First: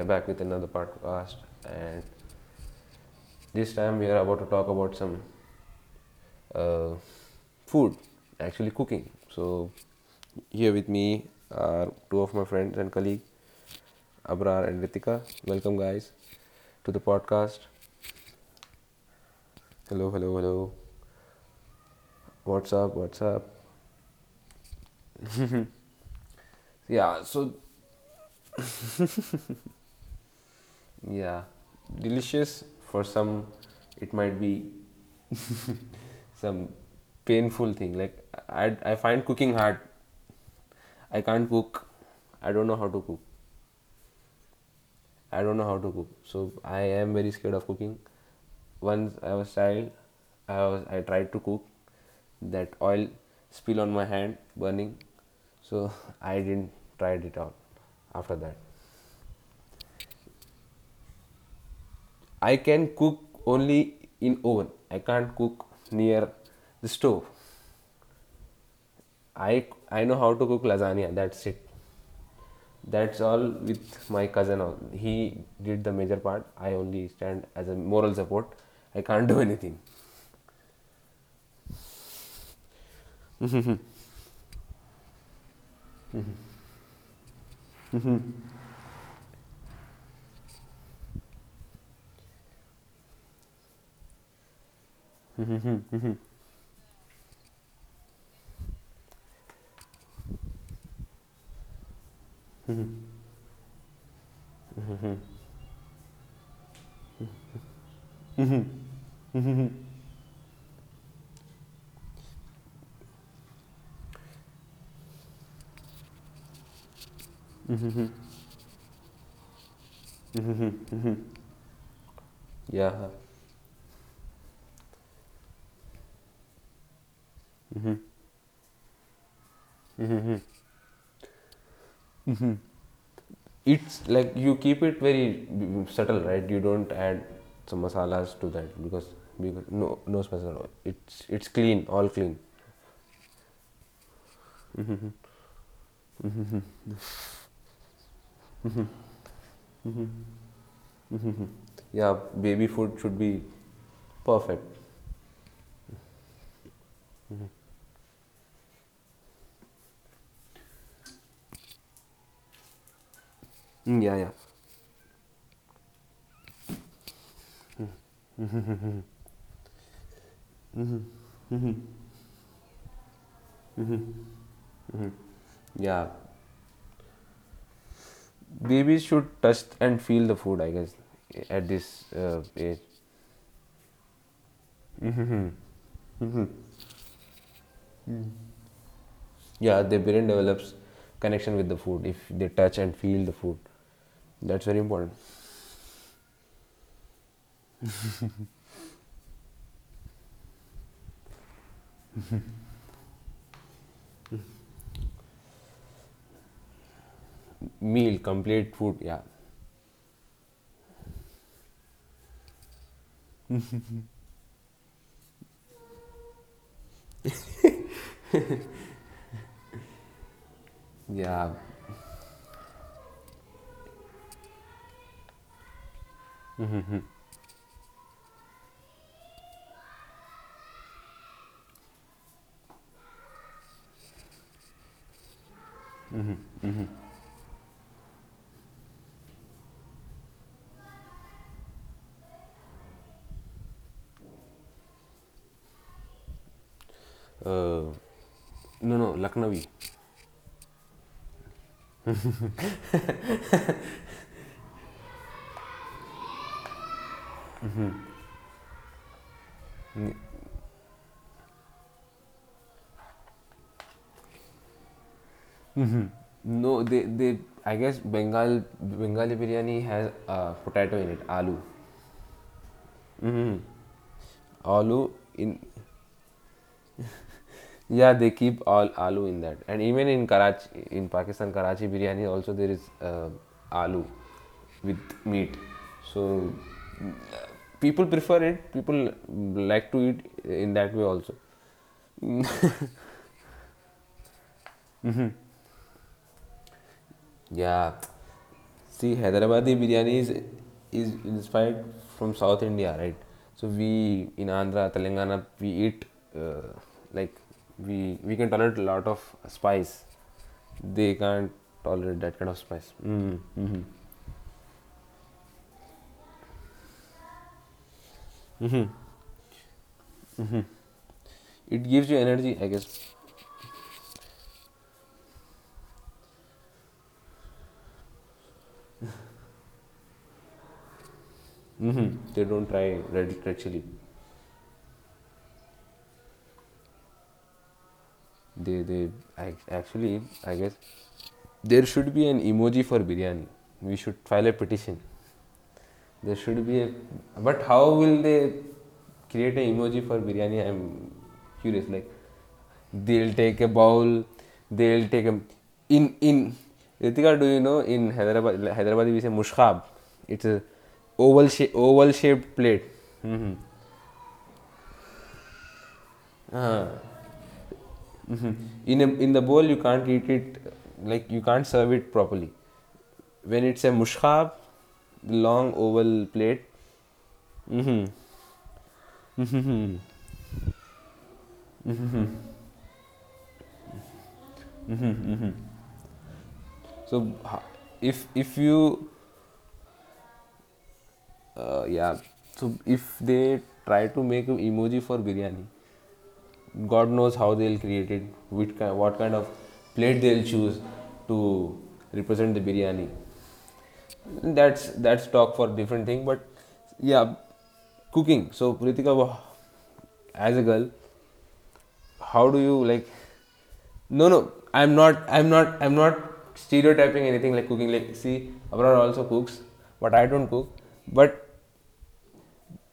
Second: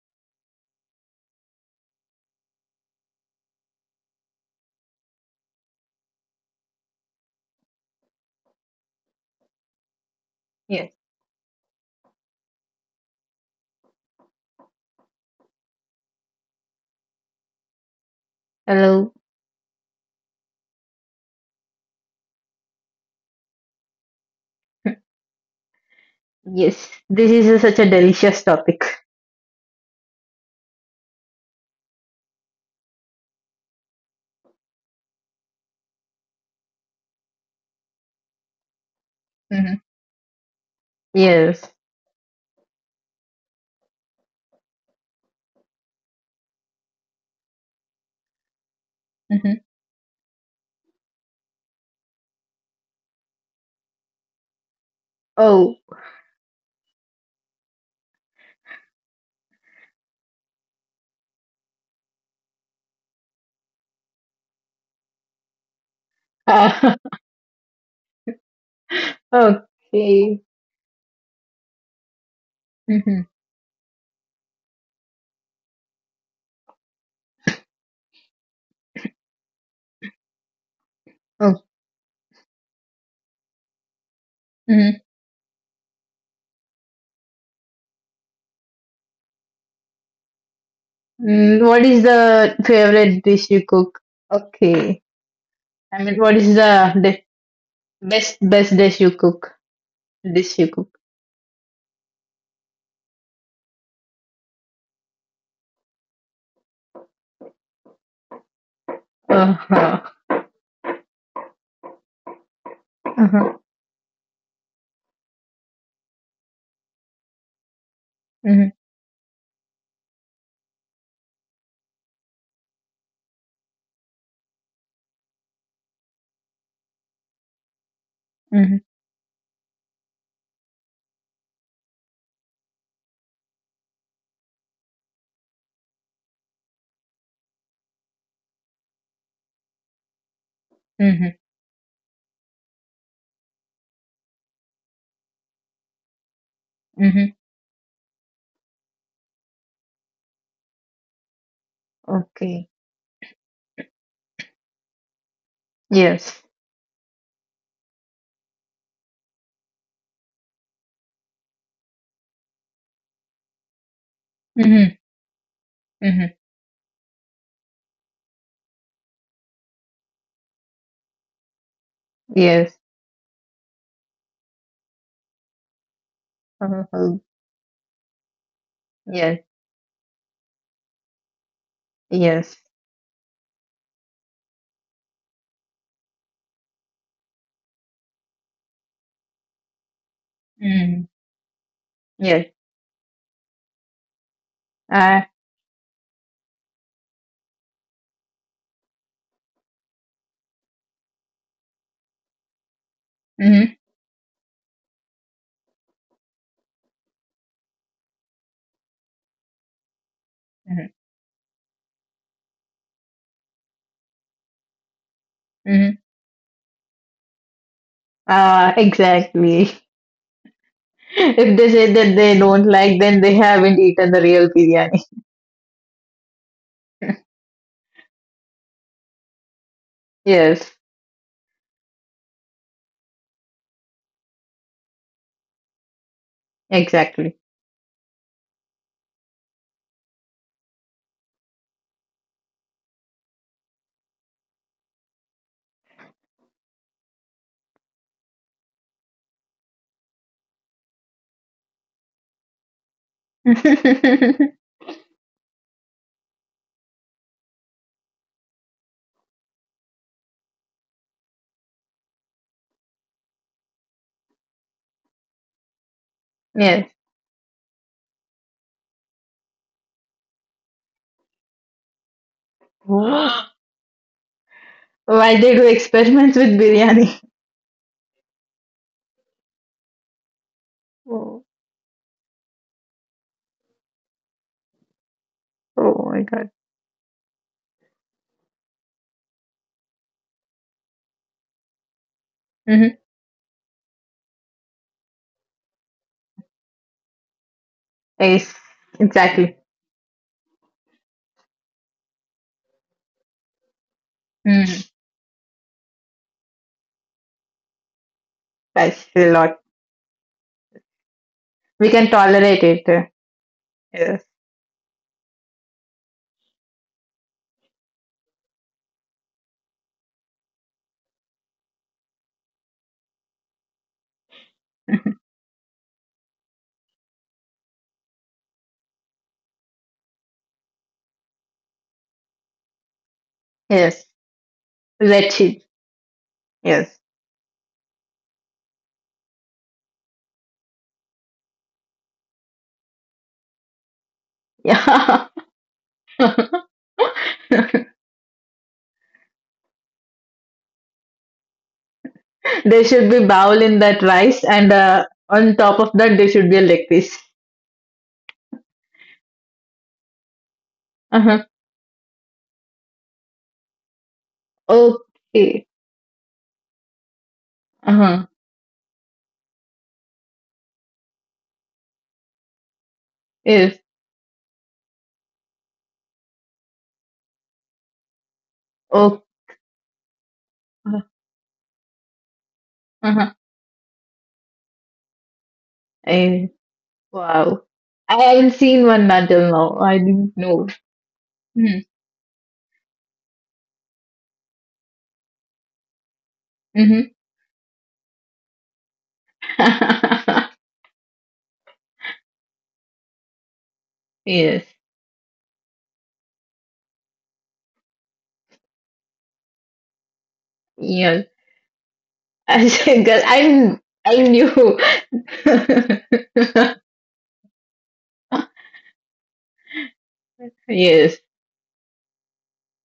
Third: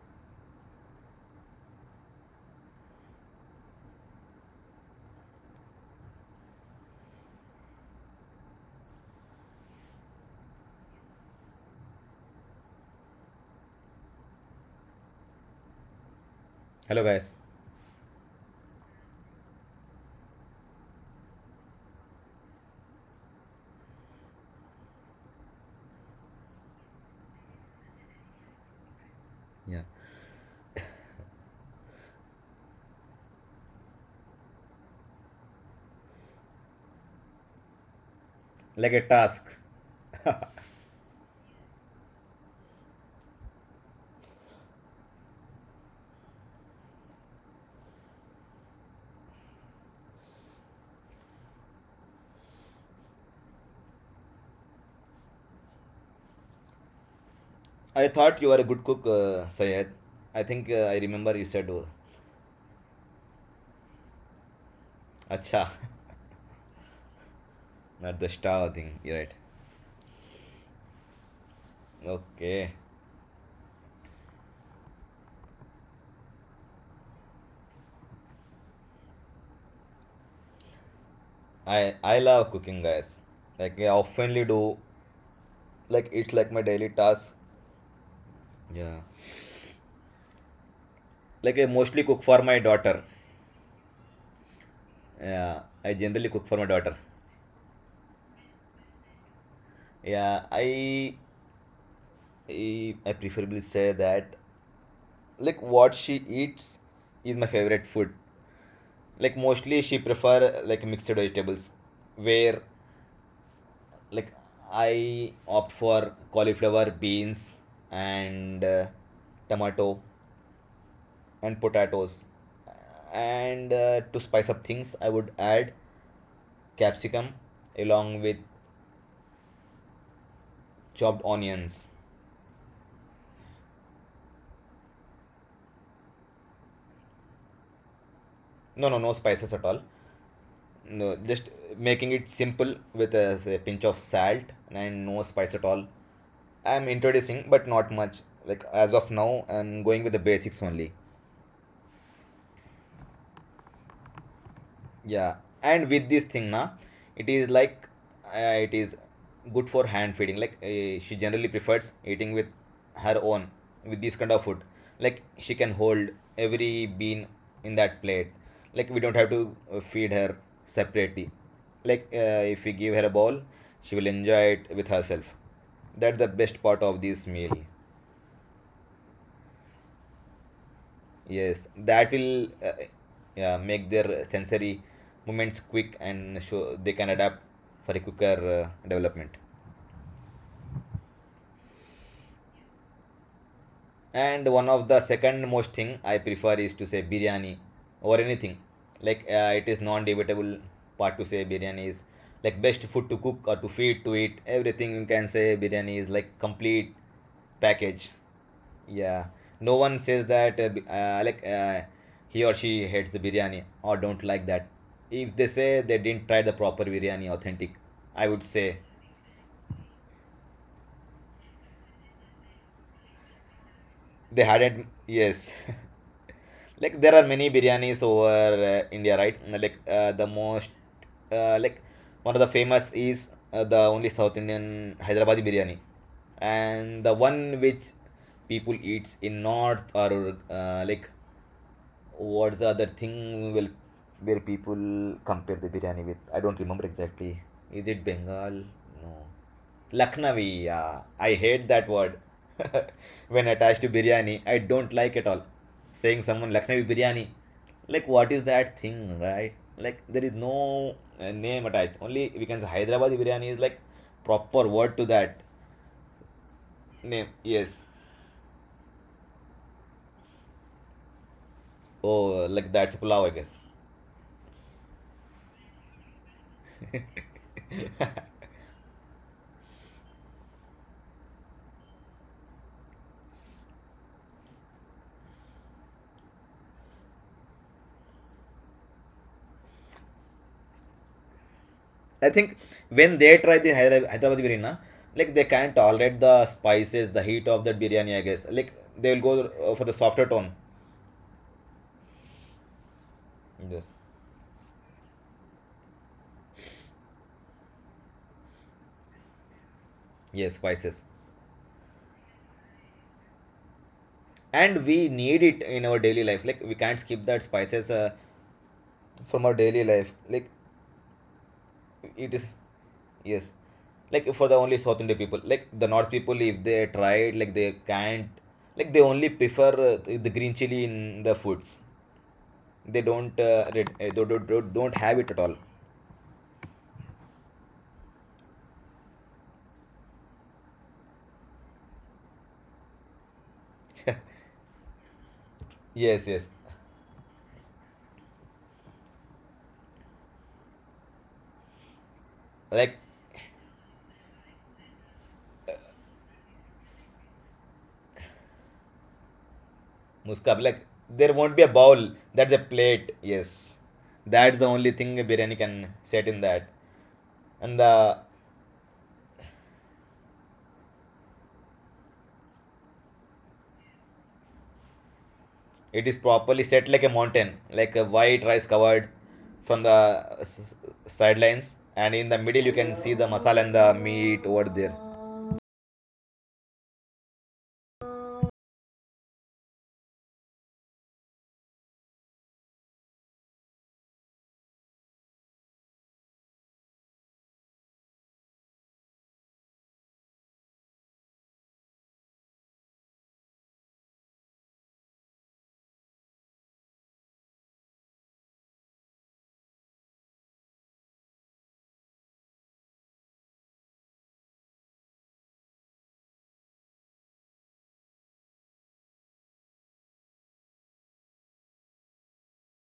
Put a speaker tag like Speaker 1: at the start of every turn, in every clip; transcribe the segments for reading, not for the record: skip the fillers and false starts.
Speaker 1: are back with another podcast, and this time we are about to talk about some uh, food, actually cooking. So, here with
Speaker 2: Yes.
Speaker 1: me are two of my friends and colleagues, Abrar and Ritika. Welcome, guys, to the
Speaker 3: Hello, guys.
Speaker 1: podcast.
Speaker 2: Hello.
Speaker 1: Hello, hello, hello. What's up? What's up?
Speaker 2: Yes,
Speaker 1: Yeah,
Speaker 2: this is
Speaker 1: so,
Speaker 2: such a delicious topic.
Speaker 3: Yeah.
Speaker 1: yeah, delicious for some, it might be some painful thing. Like, I,
Speaker 3: Like
Speaker 1: I
Speaker 3: a
Speaker 1: find cooking
Speaker 3: task.
Speaker 2: Mm-hmm.
Speaker 1: hard. I can't
Speaker 2: Yes.
Speaker 1: cook. I don't know how to cook. I don't know how to cook. So I am very scared of cooking. Once I was a
Speaker 2: Mm-hmm.
Speaker 1: child, I tried to cook. That oil spill on my hand, burning.
Speaker 2: Oh.
Speaker 1: So I didn't tried it out.
Speaker 3: I
Speaker 1: After
Speaker 3: thought you
Speaker 1: that,
Speaker 3: were a good cook, Sayed. I think I remember you said, oh,
Speaker 1: I can cook only in oven. I can't cook
Speaker 3: "Acha,"
Speaker 1: near the
Speaker 2: Ah,
Speaker 1: stove.
Speaker 3: not the star thing. You're right.
Speaker 1: I I know how to
Speaker 2: okay.
Speaker 1: cook lasagna. That's it.
Speaker 3: Okay.
Speaker 1: That's
Speaker 2: Mm-hmm.
Speaker 1: all. With my cousin, he did the major part. I only stand as a moral support. I can't do anything.
Speaker 2: Oh.
Speaker 3: I love cooking, guys. Like I oftenly do.
Speaker 2: Mm-hmm.
Speaker 3: Like it's like my daily task. Yeah. Like I
Speaker 2: Mm, what
Speaker 3: mostly
Speaker 2: is
Speaker 3: cook for my
Speaker 2: the
Speaker 3: daughter.
Speaker 2: favorite dish you cook? Okay.
Speaker 3: Yeah. I
Speaker 2: I mean,
Speaker 3: generally
Speaker 2: what
Speaker 3: cook for
Speaker 2: is
Speaker 3: my daughter.
Speaker 2: best dish you cook?
Speaker 3: Yeah.
Speaker 2: Dish you cook.
Speaker 3: I preferably say that like what she eats is my favorite food. Like mostly she
Speaker 2: Uh-huh.
Speaker 3: prefer like mixed vegetables where
Speaker 2: Uh-huh.
Speaker 3: like I opt for cauliflower beans and
Speaker 2: Mm-hmm.
Speaker 3: tomato and potatoes,
Speaker 1: Yeah,
Speaker 3: and to spice up things I would add capsicum along with
Speaker 2: Mm-hmm.
Speaker 3: chopped onions.
Speaker 1: it's like you keep it very subtle, right? You don't add some masalas to that
Speaker 3: No, no,
Speaker 1: because
Speaker 3: no spices at all.
Speaker 1: no, no special.
Speaker 3: No,
Speaker 1: it's
Speaker 2: Mm-hmm.
Speaker 1: it's
Speaker 3: just
Speaker 1: clean, all
Speaker 3: making it
Speaker 1: clean.
Speaker 3: simple with a, say, pinch of salt and no spice at all. I'm
Speaker 2: Mm-hmm.
Speaker 3: introducing, but not much. Like as of now, I'm going with the basics only.
Speaker 1: Yeah, baby
Speaker 2: Okay.
Speaker 1: food should be perfect.
Speaker 3: Yeah, and with this thing,
Speaker 2: Yes.
Speaker 3: na, it is like it is good for hand feeding. Like she generally prefers eating with her own with
Speaker 1: Mm, yeah,
Speaker 3: this kind
Speaker 1: yeah.
Speaker 3: of food.
Speaker 2: Mm-hmm.
Speaker 3: Like she can hold
Speaker 2: Mm-hmm.
Speaker 3: every bean in that plate. Like we don't have to feed her separately. Like if we
Speaker 2: Yes.
Speaker 3: give her a bowl, she will enjoy it with herself.
Speaker 1: Yeah,
Speaker 3: That's the best part
Speaker 2: Uh-huh.
Speaker 3: of this
Speaker 2: Oh,
Speaker 3: meal.
Speaker 1: babies should
Speaker 2: yes.
Speaker 1: touch and feel the food, I guess, at
Speaker 3: Yes,
Speaker 1: this
Speaker 3: that will
Speaker 2: Yes.
Speaker 1: age.
Speaker 3: yeah, make their sensory movements quick and show they can adapt for a quicker development.
Speaker 1: Yeah, their brain develops
Speaker 2: Mm-hmm.
Speaker 1: connection with the food if they
Speaker 2: Yes.
Speaker 1: touch and feel the food.
Speaker 3: And
Speaker 1: That's
Speaker 3: one
Speaker 1: very
Speaker 3: of the
Speaker 1: important.
Speaker 2: I
Speaker 3: second most thing I prefer is to say biryani or anything. Like it is non-debatable part to say biryani is like best food to cook or to
Speaker 2: Mm-hmm.
Speaker 3: feed to eat. Everything, you can say biryani is like complete package.
Speaker 1: Meal, complete food. Yeah,
Speaker 3: Yeah, no one says that
Speaker 2: Mm-hmm.
Speaker 3: he or she hates the biryani or don't like that. If they say, they
Speaker 2: Mm-hmm.
Speaker 3: didn't try the proper biryani authentic, I would say.
Speaker 2: Exactly.
Speaker 1: yeah.
Speaker 2: If they say that they don't like, then they haven't eaten the
Speaker 3: They
Speaker 2: real
Speaker 3: hadn't,
Speaker 2: biryani.
Speaker 3: yes. Like there are many biryanis over India, right? Like the most,
Speaker 2: Yes,
Speaker 3: uh, like one of the famous is the only South Indian Hyderabadi biryani, and the
Speaker 2: exactly.
Speaker 3: one which people eats in North or what's the other thing will where people compare the biryani with? I don't remember exactly. Is
Speaker 1: uh,
Speaker 3: it Bengal?
Speaker 1: no,
Speaker 3: No.
Speaker 1: no, lucknowi.
Speaker 3: Lucknowi, yeah. I hate that word. When attached to biryani, I don't like at all. Saying someone Lucknowi biryani, like what is that thing, right? Like there is no name attached. Only we can say Hyderabadi biryani is like proper word to that
Speaker 1: No, they
Speaker 2: Yes.
Speaker 3: name.
Speaker 1: they. I
Speaker 3: Yes.
Speaker 1: guess bengal bengali biryani has potato in it, aloo.
Speaker 3: Oh, like that's pulao, I
Speaker 1: Mm-hmm.
Speaker 3: guess.
Speaker 2: Wow.
Speaker 1: Aloo in.
Speaker 2: Why they do experiments with biryani?
Speaker 1: Yeah, they keep all aloo in that, and even in Karachi, in Pakistan,
Speaker 2: Oh,
Speaker 1: Karachi biryani also there is aloo with meat.
Speaker 2: oh my
Speaker 1: So
Speaker 2: God.
Speaker 1: uh, people prefer it. People like to eat in that way also.
Speaker 3: I think
Speaker 2: Mm-hmm.
Speaker 3: when they try the Hyderabad biryani, na, like they can't tolerate the spices, the heat of that
Speaker 1: Yeah.
Speaker 3: biryani. I guess like
Speaker 2: Yes,
Speaker 3: they
Speaker 1: See,
Speaker 3: will go
Speaker 2: exactly.
Speaker 1: Hyderabadi
Speaker 3: for the
Speaker 1: biryani
Speaker 3: softer tone.
Speaker 1: is inspired from South India, right? So
Speaker 3: Yes,
Speaker 1: we in Andhra,
Speaker 2: Mm-hmm.
Speaker 1: Telangana, we eat uh, like we can tolerate a lot of
Speaker 2: That's a lot.
Speaker 1: spice.
Speaker 3: yes, spices,
Speaker 1: They can't
Speaker 2: We
Speaker 1: tolerate
Speaker 2: can
Speaker 1: that kind of
Speaker 2: tolerate
Speaker 1: spice.
Speaker 2: it.
Speaker 1: Mm.
Speaker 2: Yes.
Speaker 3: and we need it in our daily life. Like we can't skip that spices from our daily life. Like
Speaker 1: It gives you
Speaker 3: it is,
Speaker 1: energy, I guess.
Speaker 3: yes, like for the only South Indian people. Like the North people, if they try it, like they can't. Like they only prefer uh, the green chili in the foods.
Speaker 1: Hmm. They don't try
Speaker 3: They
Speaker 1: red
Speaker 3: don't
Speaker 1: red chili.
Speaker 3: red, they
Speaker 2: Yes.
Speaker 3: don't have it at all.
Speaker 2: Let's eat. Yes.
Speaker 1: They they. I, actually I guess there should be an emoji for biryani. We should file a petition.
Speaker 3: Yes,
Speaker 1: There
Speaker 3: yes.
Speaker 1: should be a. But
Speaker 2: Yeah.
Speaker 1: how will they create an emoji for biryani? I'm curious. Like,
Speaker 3: Like
Speaker 2: There should
Speaker 1: they'll
Speaker 2: be
Speaker 1: take a
Speaker 2: bowl in that
Speaker 1: bowl,
Speaker 2: rice, and
Speaker 1: they'll take a.
Speaker 2: on top of
Speaker 1: In.
Speaker 2: that, there
Speaker 1: In
Speaker 2: should be a leg piece.
Speaker 1: Ritika, do you know in Hyderabad, like, Hyderabad we say mushkab? It's
Speaker 3: muskab,
Speaker 1: a
Speaker 3: like there
Speaker 1: oval
Speaker 3: won't
Speaker 2: Uh-huh.
Speaker 3: be a
Speaker 1: shape,
Speaker 3: bowl.
Speaker 1: oval
Speaker 3: That's a
Speaker 1: shaped plate.
Speaker 3: plate.
Speaker 1: Mm-hmm.
Speaker 3: Yes, that's the only thing a biryani
Speaker 2: Okay.
Speaker 3: can set in that,
Speaker 1: Uh,
Speaker 3: and the
Speaker 2: Uh-huh.
Speaker 1: in, a, in the bowl, you can't eat it, like, you can't serve it properly. When it's a
Speaker 2: Yes.
Speaker 1: mushkab, long
Speaker 3: it is
Speaker 1: oval plate,
Speaker 3: properly set like a mountain, like a
Speaker 1: hmm,
Speaker 3: white rice covered
Speaker 2: Oh.
Speaker 3: from the sidelines, and in the middle you can see the
Speaker 2: Uh-huh.
Speaker 3: masala and the meat over there.
Speaker 2: Eh,
Speaker 1: so
Speaker 2: wow.
Speaker 1: if
Speaker 2: I
Speaker 1: if
Speaker 2: haven't seen
Speaker 1: you
Speaker 2: one until now. I didn't know. Mm-hmm.
Speaker 1: Yeah. So if they try to make an emoji for biryani, God knows how they'll create it, which kind, what kind of plate they'll choose to represent the biryani.
Speaker 2: Yes.
Speaker 1: That's talk for different thing. But yeah, cooking. So Prithika, as a girl,
Speaker 2: Yes.
Speaker 1: how do you
Speaker 2: I
Speaker 1: like?
Speaker 2: said, I
Speaker 1: No, no.
Speaker 2: knew.
Speaker 1: I'm not. I'm not. I'm not stereotyping anything like cooking. Like see, Abrar also cooks, but I don't cook.
Speaker 2: Yes.
Speaker 1: But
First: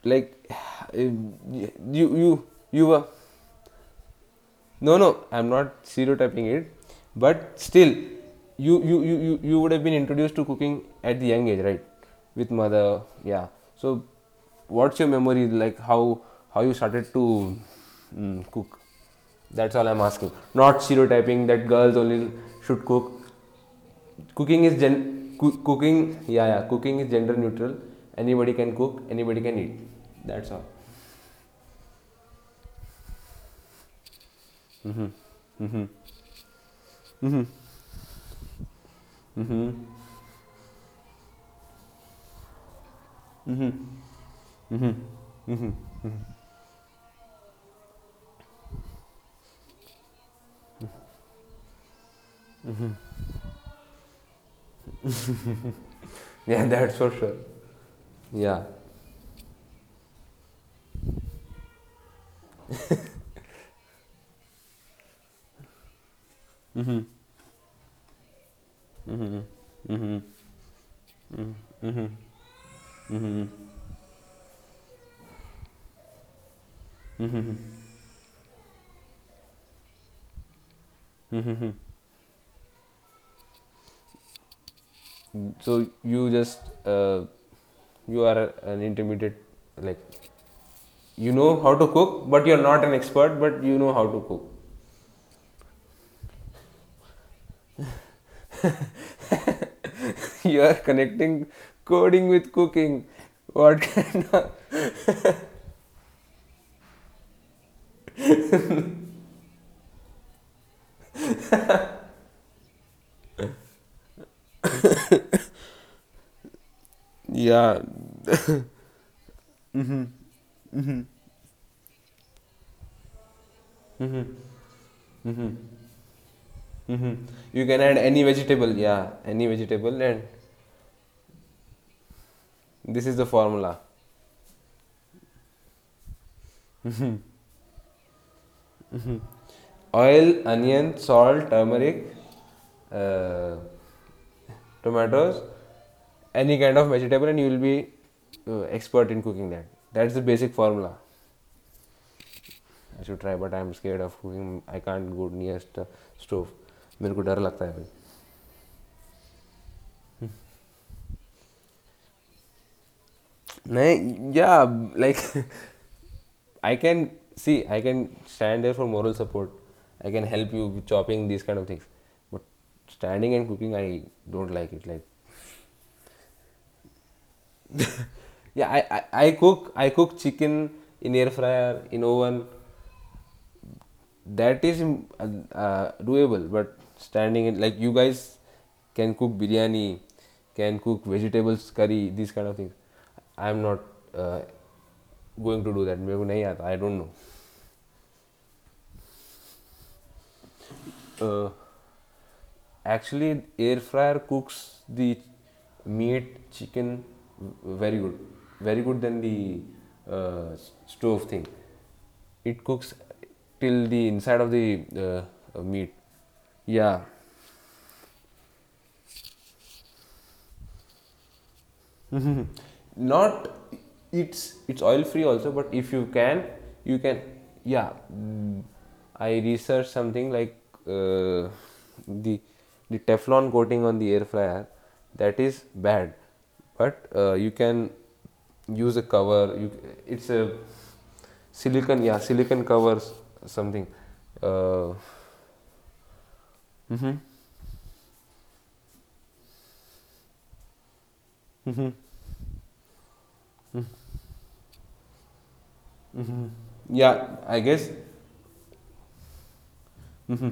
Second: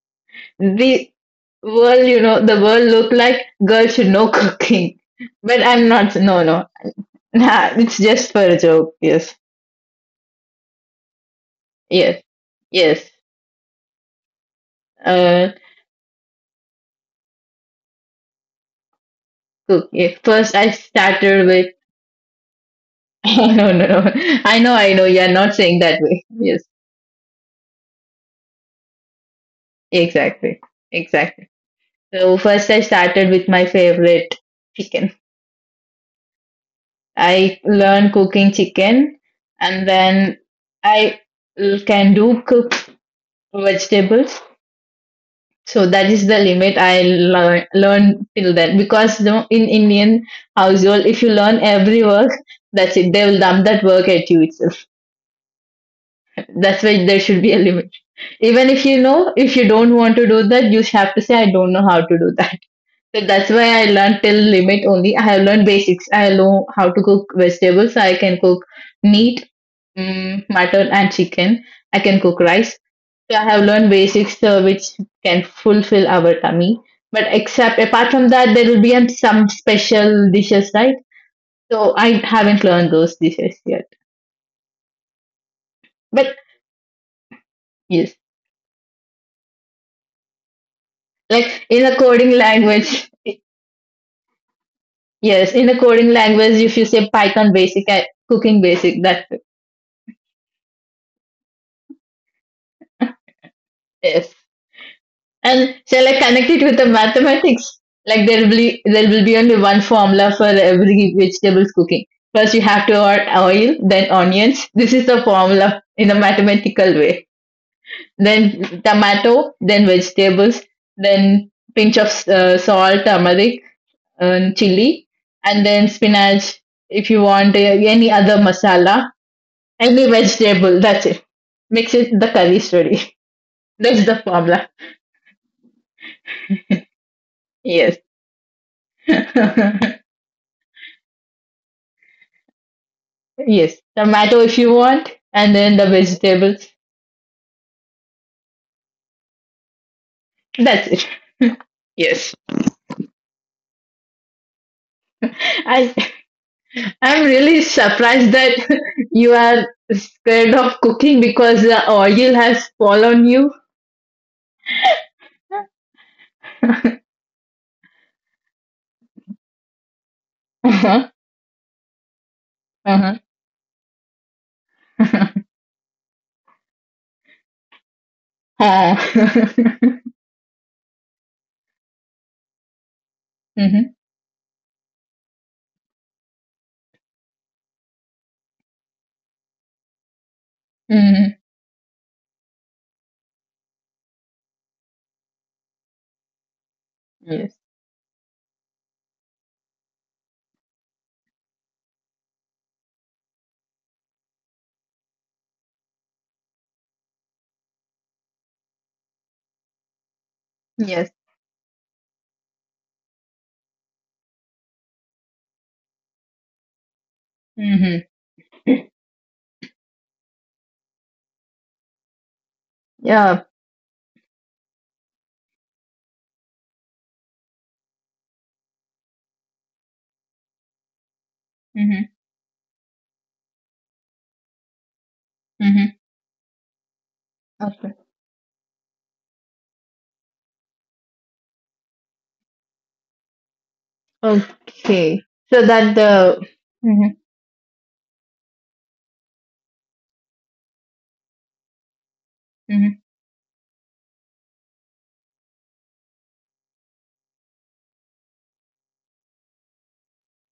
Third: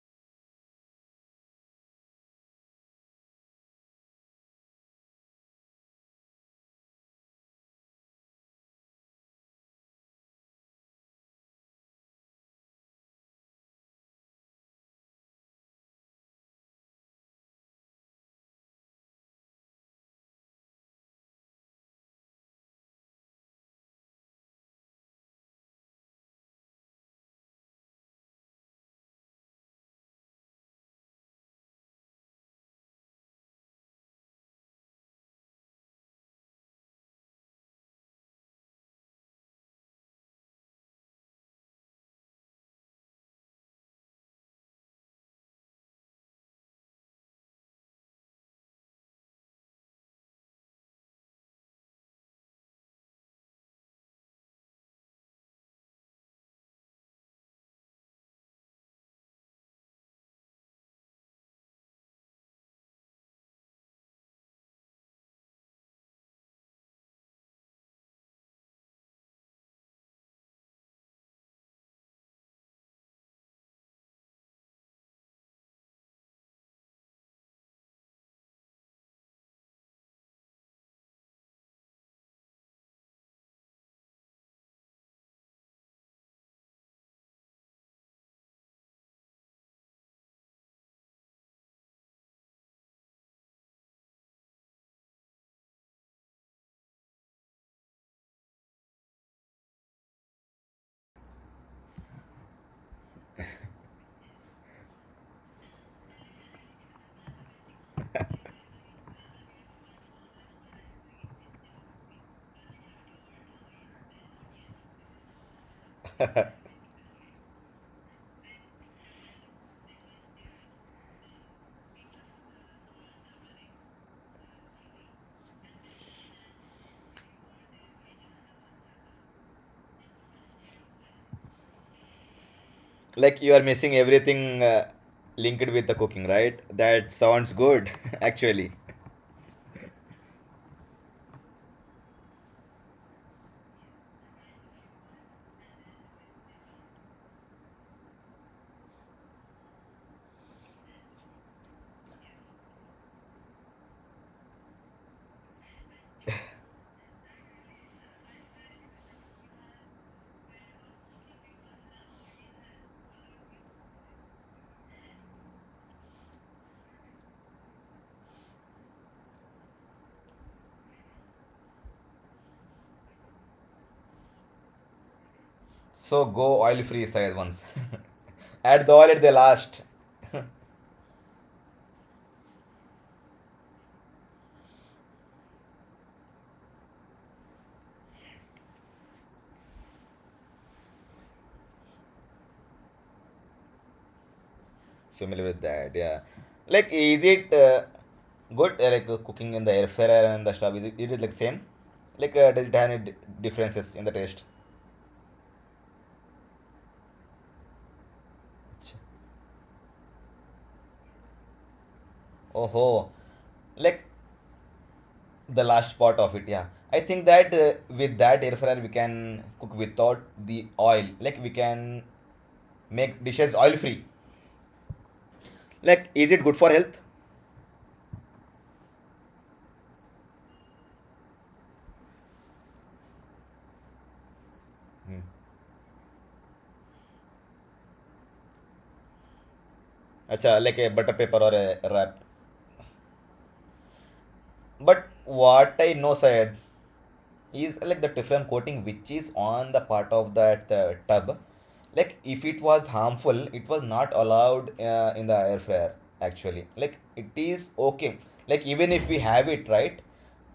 Speaker 1: like
Speaker 2: The
Speaker 1: um, you
Speaker 2: world, you
Speaker 1: you
Speaker 2: know, the world
Speaker 1: you were.
Speaker 2: look like girls should know
Speaker 1: No,
Speaker 2: cooking.
Speaker 1: no, I'm
Speaker 2: But
Speaker 1: not
Speaker 2: I'm not. No,
Speaker 1: stereotyping
Speaker 2: no.
Speaker 1: it, but
Speaker 2: Nah,
Speaker 1: still
Speaker 2: it's just for a joke. Yes,
Speaker 1: you would have been introduced to cooking at the young age, right,
Speaker 2: yes,
Speaker 1: with mother?
Speaker 2: yes.
Speaker 1: Yeah, so what's your memory
Speaker 2: Uh,
Speaker 1: like? How you started to mm, cook? That's all I'm
Speaker 2: okay.
Speaker 1: asking.
Speaker 2: First, I
Speaker 1: Not
Speaker 2: started
Speaker 1: stereotyping
Speaker 2: with.
Speaker 1: that girls only should cook.
Speaker 2: No, no, no. I
Speaker 1: Cooking
Speaker 2: know,
Speaker 1: is
Speaker 2: I
Speaker 1: gen.
Speaker 2: know. You're not saying that
Speaker 1: Cooking.
Speaker 2: way.
Speaker 1: Yeah,
Speaker 2: Yes,
Speaker 1: yeah, cooking is gender neutral. Anybody can cook, anybody can eat. That's
Speaker 2: exactly,
Speaker 1: all.
Speaker 2: exactly. So first, I started with my favorite chicken. I learned cooking chicken, and then I can do cook vegetables. So that is the limit I learned till then because you know, in Indian household, if you learn every work, that's it. They will dump that work at you itself.
Speaker 1: Yeah,
Speaker 2: That's
Speaker 1: that's for
Speaker 2: why there
Speaker 1: sure.
Speaker 2: should be a limit.
Speaker 1: Yeah.
Speaker 2: Even if you know, if you don't want to do that, you have to say, I don't know how to do that. So that's why I learned till limit only. I have learned basics. I know how to cook vegetables. So I can cook meat, mm, mutton, and chicken. I can cook rice. I have learned basics which can fulfill our tummy. But except apart from that, there will be some special dishes, right? So I haven't learned those dishes yet.
Speaker 1: So you
Speaker 2: But
Speaker 1: just uh,
Speaker 2: yes,
Speaker 1: you are an intermediate, like you know
Speaker 2: like
Speaker 1: how to
Speaker 2: in a
Speaker 1: cook,
Speaker 2: coding
Speaker 1: but you're not an
Speaker 2: language,
Speaker 1: expert, but you know how to cook.
Speaker 2: yes, in a coding language, if you say Python basic, cooking basic, that
Speaker 1: You are connecting coding with cooking. What?
Speaker 2: yes. And shall I connect it with the mathematics? Like there will be only one formula for every vegetables cooking. First you have to add oil, then onions. This is the formula in a mathematical way.
Speaker 1: Yeah.
Speaker 2: Then tomato, then vegetables, then pinch of salt, turmeric, and chili, and then spinach. If
Speaker 1: Hmm.
Speaker 2: you want
Speaker 1: You can add
Speaker 2: any
Speaker 1: any
Speaker 2: other
Speaker 1: vegetable.
Speaker 2: masala,
Speaker 1: Yeah, any vegetable,
Speaker 2: any
Speaker 1: and
Speaker 2: vegetable, that's it. Mix it. The curry is
Speaker 1: this
Speaker 2: ready.
Speaker 1: is the
Speaker 3: Like you are
Speaker 1: formula:
Speaker 3: missing
Speaker 2: That's the
Speaker 3: everything
Speaker 2: formula.
Speaker 3: linked with the cooking, right? That sounds good,
Speaker 2: Yes.
Speaker 3: actually.
Speaker 1: oil, onion, salt, turmeric, uh,
Speaker 2: Yes, tomato if you want,
Speaker 1: tomatoes,
Speaker 2: and then the
Speaker 1: any
Speaker 2: vegetables.
Speaker 1: kind of vegetable, and you will be expert in cooking that. That's the basic
Speaker 2: That's
Speaker 1: formula.
Speaker 2: it. Yes.
Speaker 1: I should try, but I'm scared of cooking. I can't go nearest the
Speaker 2: I
Speaker 1: stove. मेरे को
Speaker 2: I'm
Speaker 1: डर लगता
Speaker 2: really
Speaker 1: है भाई.
Speaker 2: surprised that you are scared of cooking because the oil has fallen you.
Speaker 1: नहीं या like I can see I can stand there for moral support. I can help you with
Speaker 2: uh-huh.
Speaker 1: Chopping this kind of things but
Speaker 2: Uh-huh.
Speaker 1: standing and cooking I don't like it, like.
Speaker 3: So go oil free side once.
Speaker 1: Yeah,
Speaker 3: Add the
Speaker 2: Ah.
Speaker 3: oil at the last.
Speaker 1: I
Speaker 2: mm-hmm.
Speaker 1: cook chicken in air fryer, in oven. That is uh, doable. But standing in, like, you guys can cook biryani, can cook
Speaker 2: Mm-hmm.
Speaker 1: vegetables curry, these kind of things. I'm not uh,
Speaker 3: Familiar with
Speaker 1: going to do
Speaker 3: that,
Speaker 1: that
Speaker 3: yeah.
Speaker 1: मेरे. I
Speaker 3: Like
Speaker 1: don't know.
Speaker 3: is it
Speaker 2: Yes.
Speaker 3: good cooking in the air fryer and the stove? Is it like
Speaker 1: uh,
Speaker 3: same? Like does it have any
Speaker 1: actually air
Speaker 3: differences in the
Speaker 1: fryer
Speaker 3: taste?
Speaker 1: cooks the meat, chicken, very good, very good than the uh,
Speaker 2: Yes.
Speaker 1: stove thing. It
Speaker 3: Oh
Speaker 1: cooks
Speaker 3: ho,
Speaker 1: till
Speaker 3: like
Speaker 1: the inside of the
Speaker 3: the
Speaker 1: meat.
Speaker 3: last part of it, yeah. I
Speaker 1: Yeah.
Speaker 3: think that
Speaker 2: Mm-hmm.
Speaker 3: with that air fryer we can cook without the oil. Like we can
Speaker 1: Mhm.
Speaker 3: make
Speaker 2: Yeah.
Speaker 1: Not.
Speaker 3: dishes oil free.
Speaker 1: It's. It's oil free also, but if you
Speaker 3: Like is it
Speaker 1: can,
Speaker 3: good for health?
Speaker 1: you can, yeah, mm, I researched something like uh,
Speaker 2: Mm-hmm.
Speaker 1: the the teflon coating on the air fryer,
Speaker 3: Hmm.
Speaker 1: that is
Speaker 2: Mm-hmm.
Speaker 1: bad. But you can
Speaker 2: Okay.
Speaker 1: use a cover. You, it's a
Speaker 3: Acha, like a butter paper or a
Speaker 1: silicon, yeah,
Speaker 3: wrap.
Speaker 1: silicon covers something. uh,
Speaker 3: But
Speaker 2: Okay. So
Speaker 3: what I
Speaker 2: that
Speaker 3: know,
Speaker 2: the.
Speaker 3: Syed,
Speaker 2: Mm-hmm.
Speaker 1: mhm.
Speaker 3: is like the Teflon coating which is on the part of that tub. Like if it was
Speaker 2: Mm-hmm.
Speaker 3: harmful, it was not allowed in the air fryer actually. Like it
Speaker 1: Yeah, I
Speaker 3: is
Speaker 1: guess
Speaker 3: okay. Like even if we have it right,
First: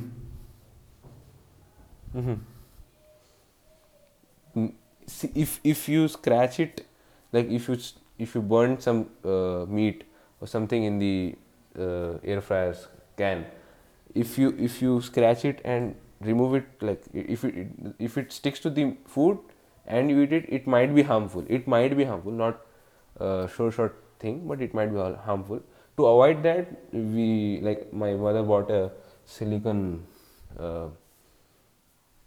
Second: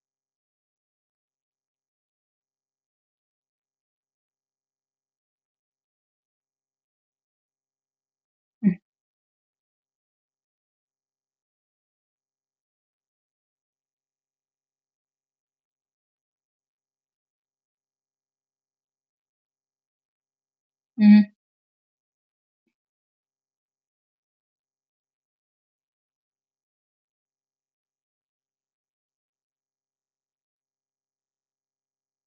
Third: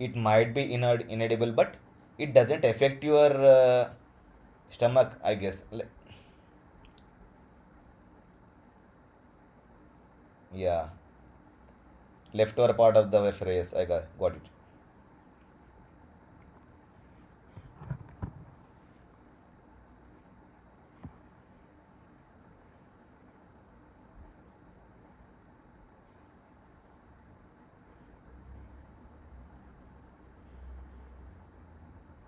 Speaker 3: it might be inedible, but it doesn't affect your
Speaker 1: mm,
Speaker 3: stomach,
Speaker 1: see,
Speaker 3: I
Speaker 1: if
Speaker 3: guess.
Speaker 1: if
Speaker 3: Like,
Speaker 1: you scratch it, like if you, if you burn some meat or something
Speaker 3: yeah,
Speaker 1: in the air
Speaker 3: leftover
Speaker 1: fryer's
Speaker 3: part of the air
Speaker 1: can,
Speaker 3: fryer. Yes, I got it.
Speaker 1: if you scratch it and remove it, like if it, if it sticks to the food and you eat it, it might be harmful. It might be harmful, not sure short thing, but it might be harmful. To avoid that, we, like, my mother bought a silicon uh,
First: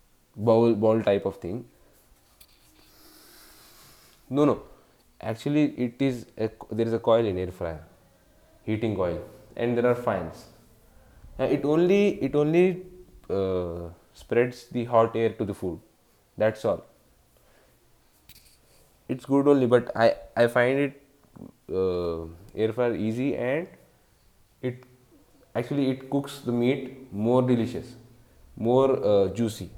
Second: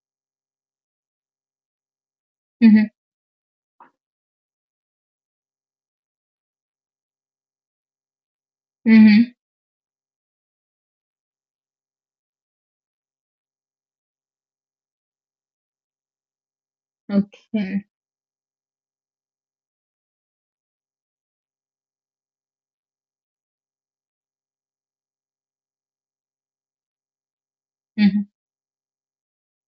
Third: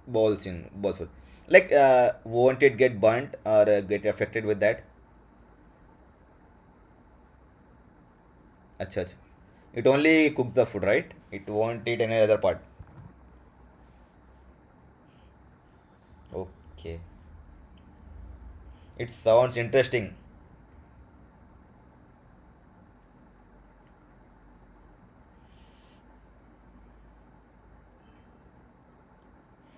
Speaker 3: Balls in
Speaker 1: bowl
Speaker 3: balls.
Speaker 1: bowl type of thing.
Speaker 3: Like won't it
Speaker 2: Mm-hmm.
Speaker 3: get burnt or get affected
Speaker 1: No,
Speaker 3: with
Speaker 1: no.
Speaker 3: that?
Speaker 1: Actually, it is a, there is a coil in air fryer, heating
Speaker 3: अच्छा अच्छा.
Speaker 1: coil,
Speaker 2: Mm-hmm.
Speaker 1: and
Speaker 3: It
Speaker 1: there are
Speaker 3: only
Speaker 1: fans.
Speaker 3: cooks the food, right? It won't eat any
Speaker 1: It
Speaker 3: other part.
Speaker 1: only spreads the hot air to the food. That's all.
Speaker 3: Okay,
Speaker 2: Okay.
Speaker 3: it
Speaker 1: It's good
Speaker 3: sounds
Speaker 1: only, but
Speaker 3: interesting.
Speaker 1: I find it uh, air fryer easy, and it actually it cooks the meat more delicious,
Speaker 2: Mhm.
Speaker 1: more juicy.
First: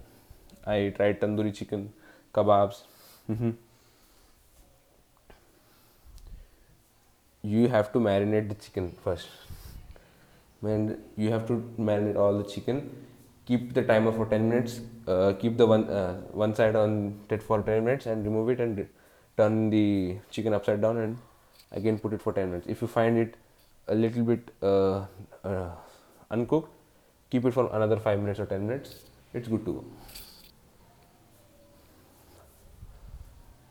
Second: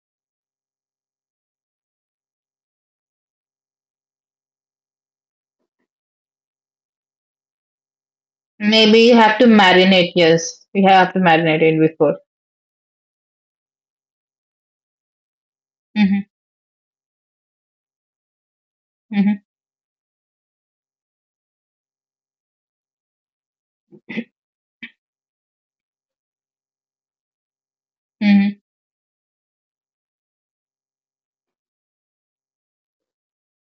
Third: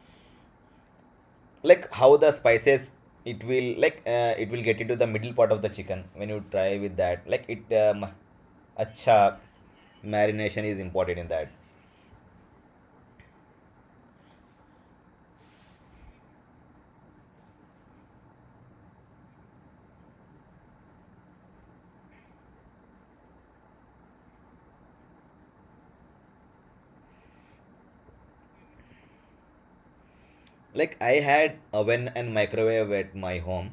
Speaker 1: I tried tandoori
Speaker 3: Like
Speaker 1: chicken,
Speaker 3: how the
Speaker 1: kebabs.
Speaker 3: spices, it will like it will get into the middle part of the chicken when you try with that. Like
Speaker 1: You
Speaker 3: it
Speaker 1: have to
Speaker 3: um,
Speaker 1: marinate the chicken
Speaker 2: Maybe you
Speaker 3: acha,
Speaker 1: first,
Speaker 2: have to marinate.
Speaker 3: marination
Speaker 2: Yes,
Speaker 3: is
Speaker 2: you
Speaker 1: and
Speaker 2: have
Speaker 3: important
Speaker 2: to
Speaker 3: in
Speaker 1: you have
Speaker 3: that.
Speaker 1: to
Speaker 2: marinate it
Speaker 1: marinate
Speaker 2: before.
Speaker 1: all the chicken. Keep the timer for 10 minutes. Keep the
Speaker 2: Hmm.
Speaker 1: one side on it for 10 minutes and remove it, and
Speaker 2: Hmm.
Speaker 1: turn the chicken upside down and again put it for 10 minutes. If you find it a little bit uh, uncooked, keep it for another 5 minutes or
Speaker 2: Hmm.
Speaker 1: 10 minutes. It's good to go.
Speaker 3: Like I had oven and microwave at my home.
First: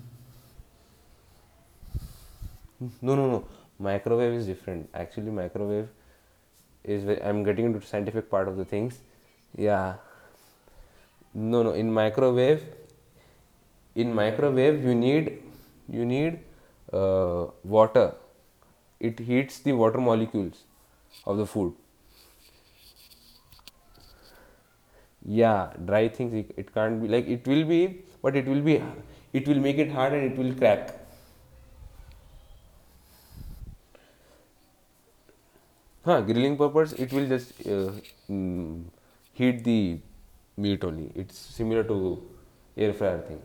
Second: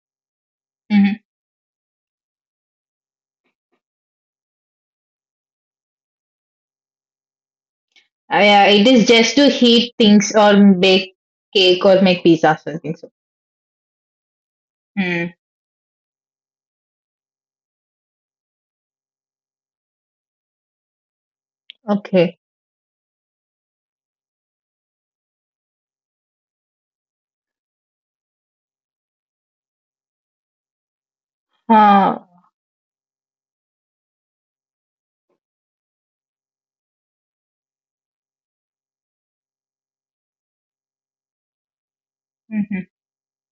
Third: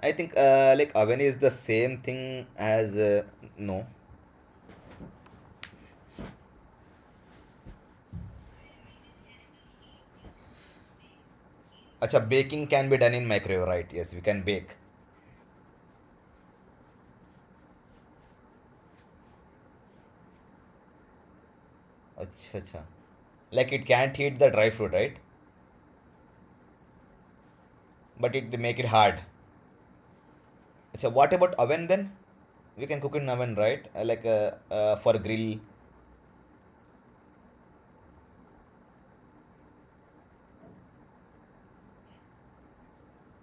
Speaker 3: I think like
Speaker 2: Hmm.
Speaker 3: oven is the same thing as
Speaker 1: No, no, no.
Speaker 3: no.
Speaker 1: Microwave is different. Actually, microwave is where I'm getting into scientific part of the
Speaker 2: Yeah, it
Speaker 1: things.
Speaker 2: is just to
Speaker 1: Yeah.
Speaker 2: heat things or bake
Speaker 1: No, no.
Speaker 2: cake
Speaker 1: In
Speaker 2: or
Speaker 3: Acha,
Speaker 2: make pizza
Speaker 1: microwave,
Speaker 3: baking can be
Speaker 2: something. So.
Speaker 3: done in microwave, right? Yes,
Speaker 1: in
Speaker 3: we can bake.
Speaker 1: microwave, you need
Speaker 2: Mm.
Speaker 1: you need water. It heats the water molecules of the food.
Speaker 2: Okay.
Speaker 3: अच्छा अच्छा. Like it can't heat the dry fruit, right?
Speaker 1: Yeah, dry things it, it can't be, like it will be, but
Speaker 3: But
Speaker 1: it will
Speaker 3: it make
Speaker 1: be,
Speaker 3: it hard.
Speaker 1: it will make it hard and it will crack.
Speaker 3: अच्छा, what about oven
Speaker 2: Uh,
Speaker 3: then? We can cook in oven, right? Like for grill.
Speaker 1: Huh, grilling purpose, it will just mm, heat the meat only. It's similar to
Speaker 2: hmm.
Speaker 1: air fryer thing.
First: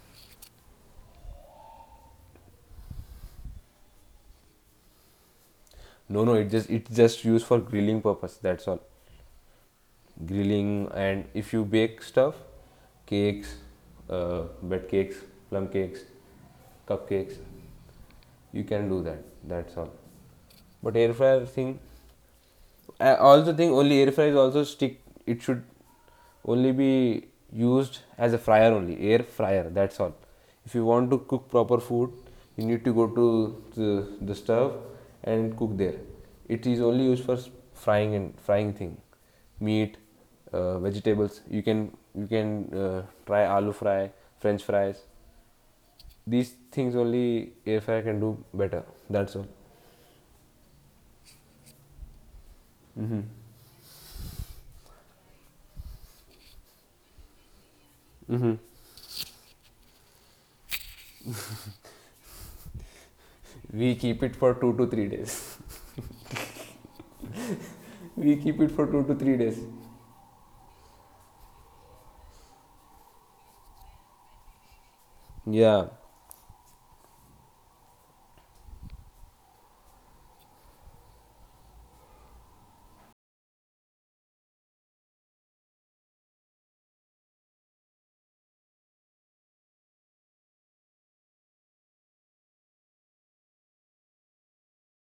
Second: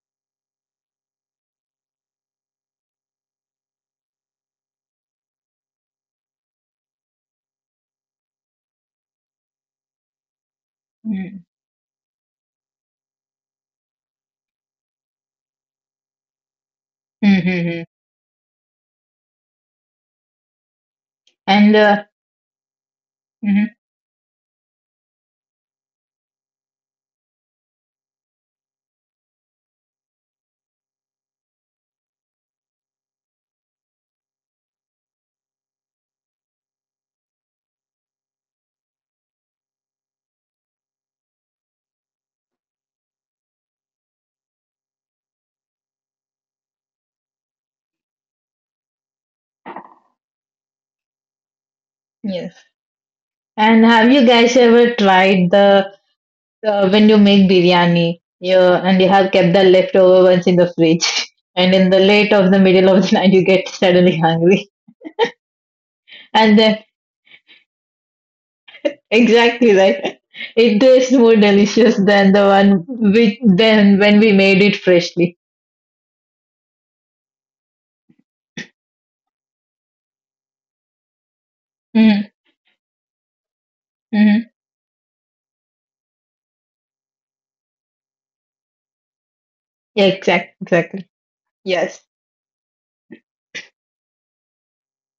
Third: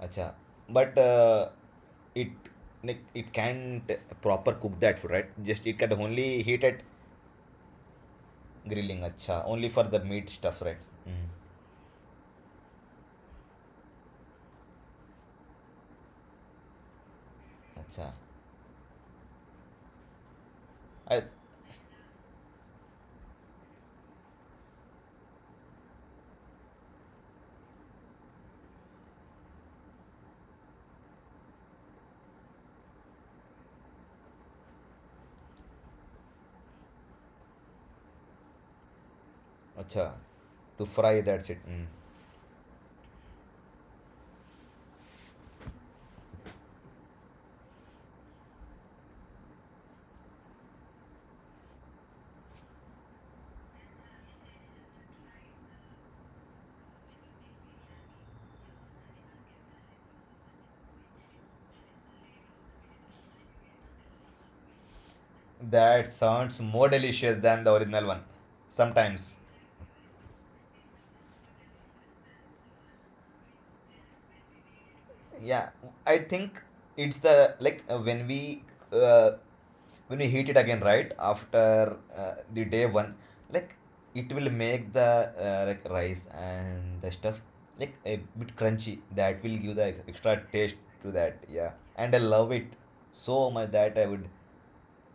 Speaker 3: अच्छा. But it like it can't proper cook that food, right? Just it can
Speaker 1: No, no,
Speaker 3: only
Speaker 1: it
Speaker 3: heat
Speaker 1: just,
Speaker 3: at
Speaker 1: it's just used for grilling purpose. That's all.
Speaker 3: grilling. अच्छा, only for the meat stuff, right?
Speaker 1: Grilling, and
Speaker 3: Mm.
Speaker 2: Mm-hmm.
Speaker 1: if you bake stuff, cakes, bed cakes, plum cakes, cupcakes,
Speaker 2: Mm-hmm.
Speaker 3: अच्छा,
Speaker 1: you can do that. That's all. But air
Speaker 3: I,
Speaker 1: fryer
Speaker 2: And
Speaker 1: thing, I also
Speaker 2: mhm,
Speaker 1: think only air fryer is also stick. It should only be used as a fryer only, air fryer, that's all. If you want to cook proper food, you need to go to the stove and cook there. It is only used for frying, and frying thing, meat,
Speaker 3: acha. To fry,
Speaker 1: vegetables.
Speaker 3: that's it.
Speaker 1: You can,
Speaker 3: Mm.
Speaker 1: you can uh, try aloo fry, french fries, these things only air fryer can do better. That's all.
Speaker 2: yes. And have you guys ever tried the when you make biryani, you have kept the leftover ones in the fridge, and in the late of the middle of the night you get
Speaker 1: We
Speaker 2: suddenly
Speaker 1: keep it for
Speaker 2: hungry,
Speaker 1: 2 to 3 days.
Speaker 3: That
Speaker 2: and
Speaker 3: sounds
Speaker 2: then
Speaker 3: more delicious than the original one.
Speaker 1: we keep it for 2 to
Speaker 3: Sometimes.
Speaker 1: 3 days
Speaker 2: exactly right. It tastes more delicious than the one with than when we made it freshly.
Speaker 3: Yeah,
Speaker 1: yeah.
Speaker 3: I think it's the like uh, when we heat it again right after
Speaker 2: Mm-hmm.
Speaker 3: the day one, like it
Speaker 2: Mm-hmm.
Speaker 3: will make the like rice and the stuff, like a bit crunchy. That will give the
Speaker 2: Yeah,
Speaker 3: extra
Speaker 2: exactly.
Speaker 3: taste
Speaker 2: Exactly.
Speaker 3: to that, yeah.
Speaker 2: Yes.
Speaker 3: And I love it so much that I would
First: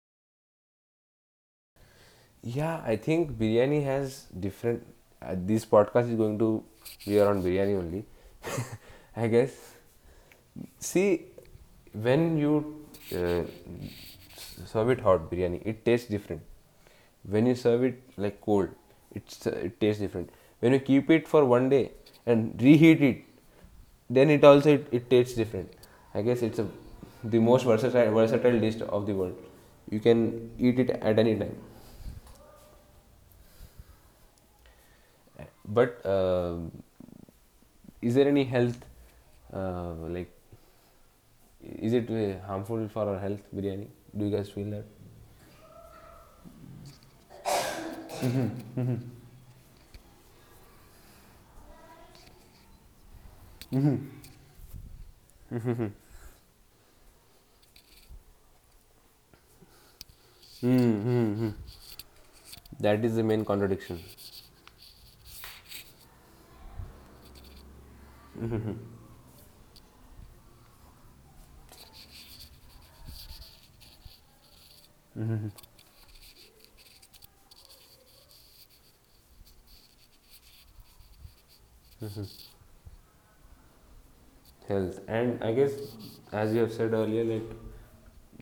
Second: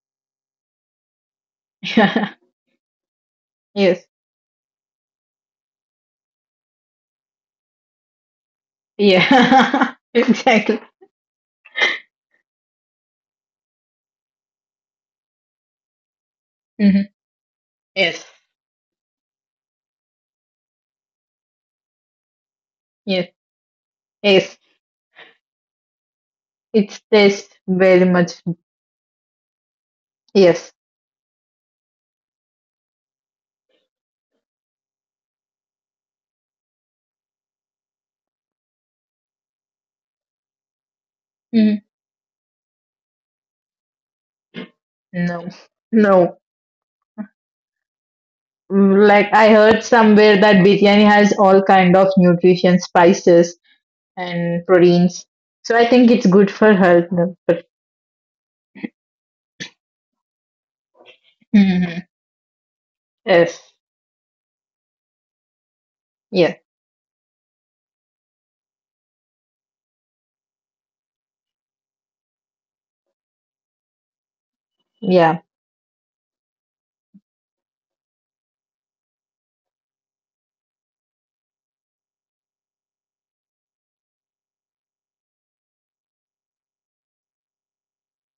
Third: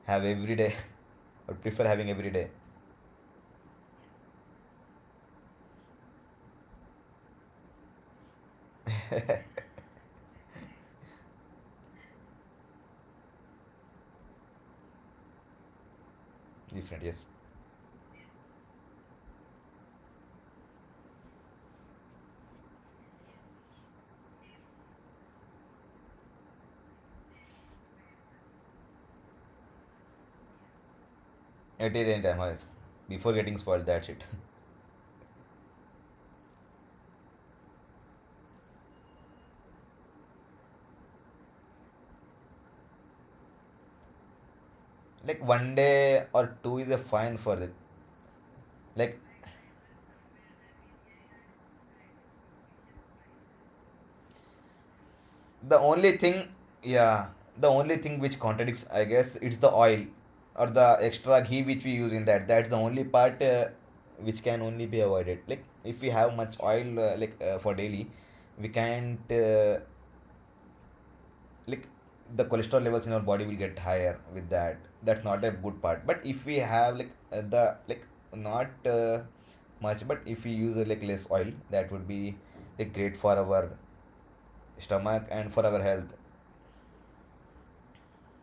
Speaker 3: have every day. I would prefer having every
Speaker 2: yes.
Speaker 3: day
Speaker 1: Yeah, I think biryani has different. This podcast is going to be around biryani only, I guess.
Speaker 2: Yeah. exactly.
Speaker 1: See, when you uh, s- serve it hot biryani, it tastes different.
Speaker 2: Mm-hmm.
Speaker 3: different. Yes,
Speaker 1: When you serve it
Speaker 2: Yes.
Speaker 1: like cold, it's it tastes different. When you keep it for one day and reheat it,
Speaker 2: Yes.
Speaker 1: then it
Speaker 2: Yes.
Speaker 1: also it tastes different. I guess it's a
Speaker 2: It
Speaker 1: the
Speaker 2: tastes
Speaker 1: most
Speaker 2: very much.
Speaker 1: versatile dish of the world. You can
Speaker 2: Yes.
Speaker 1: eat it at any time.
Speaker 3: at any time, yes. Before getting spoiled, that shit.
Speaker 1: But um, is there any health, like,
Speaker 2: Mm-hmm.
Speaker 1: is it harmful for our health, biryani? Do you guys feel that?
Speaker 2: No.
Speaker 3: Like one day
Speaker 2: No.
Speaker 3: or two is a fine for the
Speaker 2: Mm,
Speaker 3: like
Speaker 2: like I heard somewhere that biryani has all kind of nutrition, spices and proteins.
Speaker 3: the
Speaker 2: So I
Speaker 3: only
Speaker 2: think it's
Speaker 3: thing,
Speaker 2: good for health.
Speaker 3: yeah.
Speaker 2: No?
Speaker 3: The
Speaker 2: But—
Speaker 3: only thing which contradicts, I guess, it's the oil or the extra
Speaker 1: Hmm.
Speaker 3: ghee which we use
Speaker 2: mhm.
Speaker 3: in that. That's the only
Speaker 1: That is the
Speaker 3: part,
Speaker 1: main
Speaker 2: Yes.
Speaker 1: contradiction.
Speaker 3: which can only be avoided. Like if we have much
Speaker 2: Yeah.
Speaker 3: oil for daily, we can't, like the cholesterol levels in our body will get higher with that. That's not
Speaker 2: Yeah.
Speaker 3: a good part. But if we have like the like not much, but if we use like less oil, that would be
Speaker 1: Mm-hmm.
Speaker 3: like great for our
Speaker 1: Health.
Speaker 3: stomach
Speaker 1: And
Speaker 3: and
Speaker 1: I
Speaker 3: for
Speaker 1: guess,
Speaker 3: our health.
Speaker 1: as you have said earlier, like,